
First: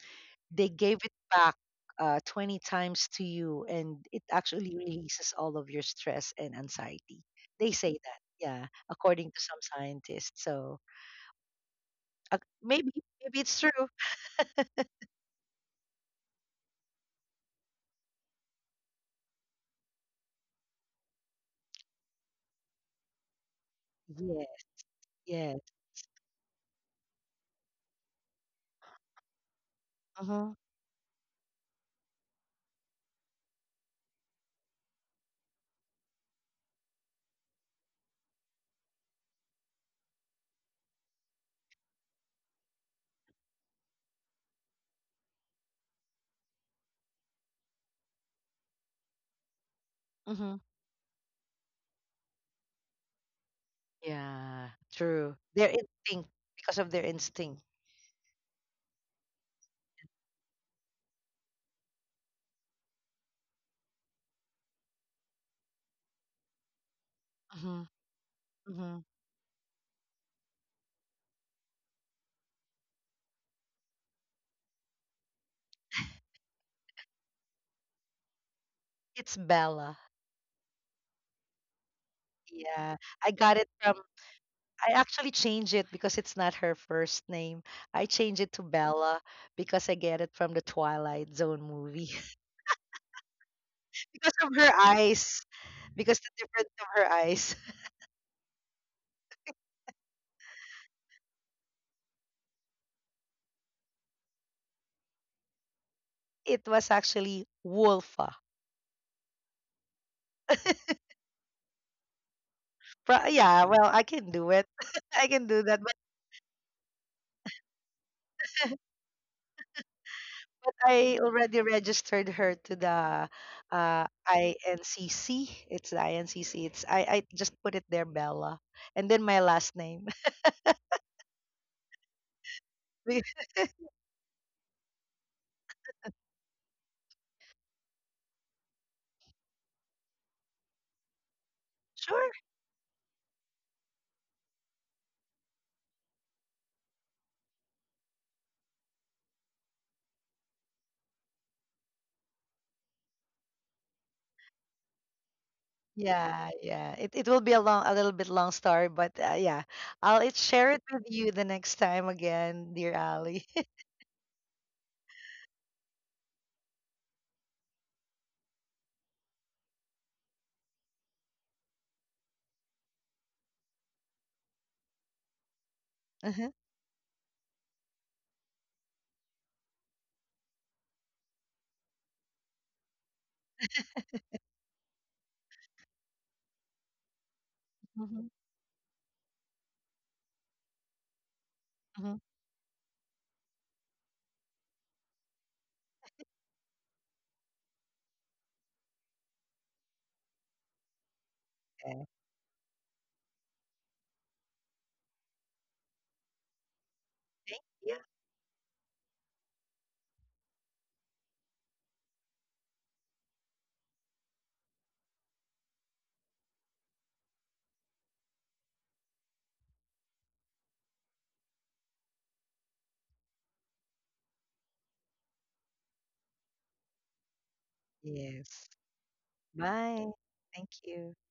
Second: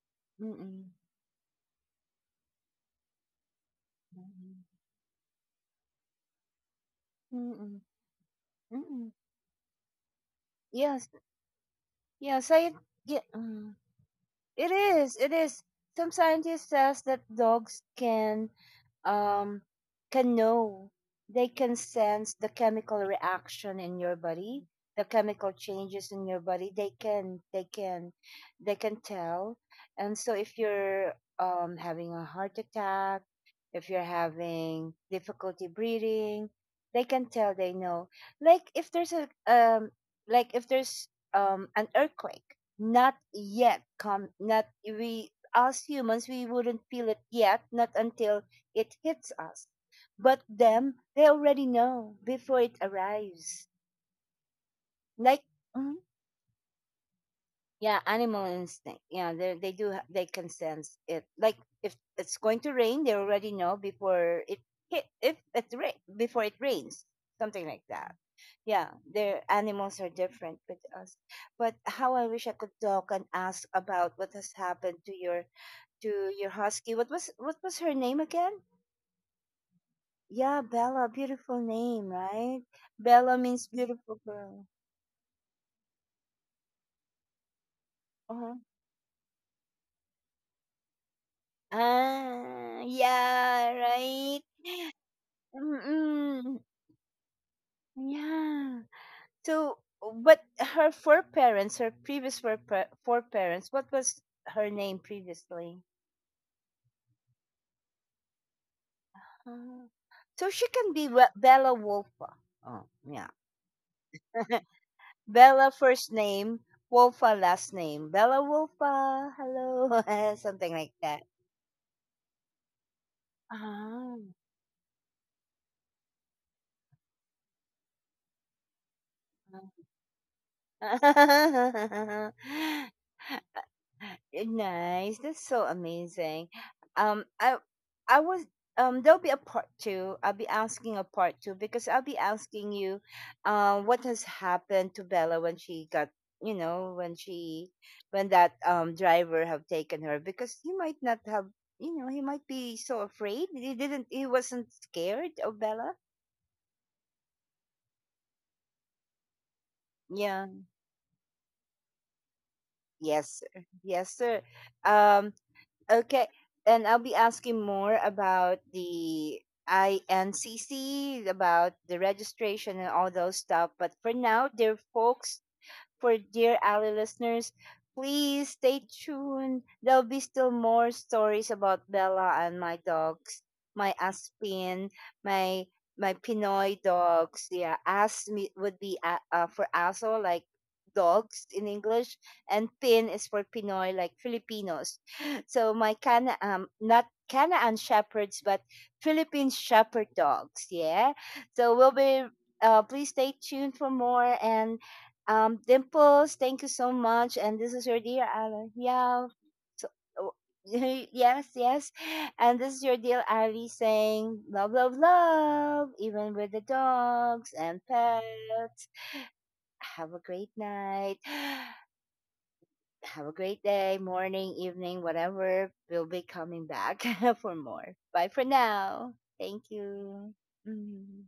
[SPEAKER 2] they
[SPEAKER 1] Mm-mm.
[SPEAKER 2] gave it back 20 times to you, and it
[SPEAKER 1] Mm-mm.
[SPEAKER 2] actually releases all of your stress and anxiety. They
[SPEAKER 1] Mm-mm.
[SPEAKER 2] say that, yeah,
[SPEAKER 1] Mm-mm.
[SPEAKER 2] according to some scientists. So
[SPEAKER 1] Yes.
[SPEAKER 2] uh,
[SPEAKER 1] Yes. I.
[SPEAKER 2] maybe,
[SPEAKER 1] Yeah.
[SPEAKER 2] maybe it's true.
[SPEAKER 1] Uh-huh. It is. It is. Some scientists says that dogs um can know. They can sense the chemical reaction in your
[SPEAKER 2] Yeah,
[SPEAKER 1] body, the chemical
[SPEAKER 2] yeah.
[SPEAKER 1] changes in your body. They can tell. And so
[SPEAKER 2] Mm-hmm.
[SPEAKER 1] if you're having a heart attack, if you're having difficulty breathing, they can tell, they know. Like if there's a like if there's an earthquake, not yet. Not, we as humans, we wouldn't feel it yet, not until it hits us. But
[SPEAKER 2] Mm-hmm.
[SPEAKER 1] them, they already know before it arrives.
[SPEAKER 2] Yeah. True.
[SPEAKER 1] Like
[SPEAKER 2] Their
[SPEAKER 1] mm-hmm.
[SPEAKER 2] instinct, because of their instinct.
[SPEAKER 1] Yeah, animal instinct. Yeah, they, they can sense it. Like if it's going to rain, they already know before it hit if it rain before it rains, something
[SPEAKER 2] Mm-hmm.
[SPEAKER 1] like that. Yeah,
[SPEAKER 2] Mm-hmm.
[SPEAKER 1] their animals are different with us. But how I wish I could talk and ask about what has happened to your husky. What was her name again?
[SPEAKER 2] It's Bella.
[SPEAKER 1] Yeah, Bella, beautiful name, right?
[SPEAKER 2] Yeah, I
[SPEAKER 1] Bella
[SPEAKER 2] got
[SPEAKER 1] means
[SPEAKER 2] it from.
[SPEAKER 1] beautiful girl.
[SPEAKER 2] I actually changed it because it's not her first name. I changed
[SPEAKER 1] Uh-huh.
[SPEAKER 2] it to Bella because I get it from the Twilight Zone movie
[SPEAKER 1] Ah, yeah,
[SPEAKER 2] [laughs] because
[SPEAKER 1] right.
[SPEAKER 2] of her eyes. Because the
[SPEAKER 1] Mm-mm.
[SPEAKER 2] difference of her eyes, [laughs]
[SPEAKER 1] Yeah. So, but her foreparents, her previous foreparents, what was her name previously?
[SPEAKER 2] it was actually Wolfa.
[SPEAKER 1] Uh, so she can be Bella Wolfa. Oh,
[SPEAKER 2] Pro-
[SPEAKER 1] yeah.
[SPEAKER 2] yeah, well, I can do it. [laughs]
[SPEAKER 1] [laughs]
[SPEAKER 2] I can do
[SPEAKER 1] Bella
[SPEAKER 2] that.
[SPEAKER 1] first name, Wolfa last name. Bella Wolfa, hello, [laughs] something like
[SPEAKER 2] I
[SPEAKER 1] that.
[SPEAKER 2] already registered her to the uh,
[SPEAKER 1] Ah.
[SPEAKER 2] INCC. It's the INCC. It's I just put it there, Bella, and then my last name. [laughs] Be-
[SPEAKER 1] [laughs] Nice. That's so amazing. Um, I I was there'll be a part two. I'll be asking a part two because I'll be
[SPEAKER 2] sure.
[SPEAKER 1] asking you, what has happened to Bella when she got, you know, when that driver have taken her because he might not have, you know, he might be so afraid, he wasn't scared of Bella.
[SPEAKER 2] Yeah, yeah. It will be a long, a little bit long story, but yeah,
[SPEAKER 1] Yeah.
[SPEAKER 2] share it with you the next time again, dear
[SPEAKER 1] Yes,
[SPEAKER 2] Ali.
[SPEAKER 1] sir.
[SPEAKER 2] [laughs]
[SPEAKER 1] Yes, sir. Um. Okay, and I'll be asking more about the INCC, about the registration and all those stuff. But for now, dear folks, for
[SPEAKER 2] Uh-huh.
[SPEAKER 1] dear Ali listeners. Please stay tuned. There'll be still more stories about Bella and my dogs, my Aspin, my my Pinoy dogs. Yeah,
[SPEAKER 2] Hmm.
[SPEAKER 1] As me- would be a- for Aso, like dogs in
[SPEAKER 2] Hmm.
[SPEAKER 1] English, and Pin is for Pinoy, like Filipinos. [gasps] So my Cana, not Canaan shepherds, but Philippine shepherd dogs. Yeah. So we'll
[SPEAKER 2] [laughs]
[SPEAKER 1] be. Please stay tuned for more and Dimples, thank you so much. And this is
[SPEAKER 2] Yeah.
[SPEAKER 1] your dear Ali. Yeah. So, oh, [laughs] yes, yes. And this is your dear Ali saying, love, love, love, even with the dogs and pets. Have a great night. [sighs] Have a great day, morning, evening, whatever. We'll be coming back [laughs] for more. Bye for
[SPEAKER 2] Yes.
[SPEAKER 1] now. Thank
[SPEAKER 2] Bye.
[SPEAKER 1] you.
[SPEAKER 2] Thank you.
[SPEAKER 1] Mhm.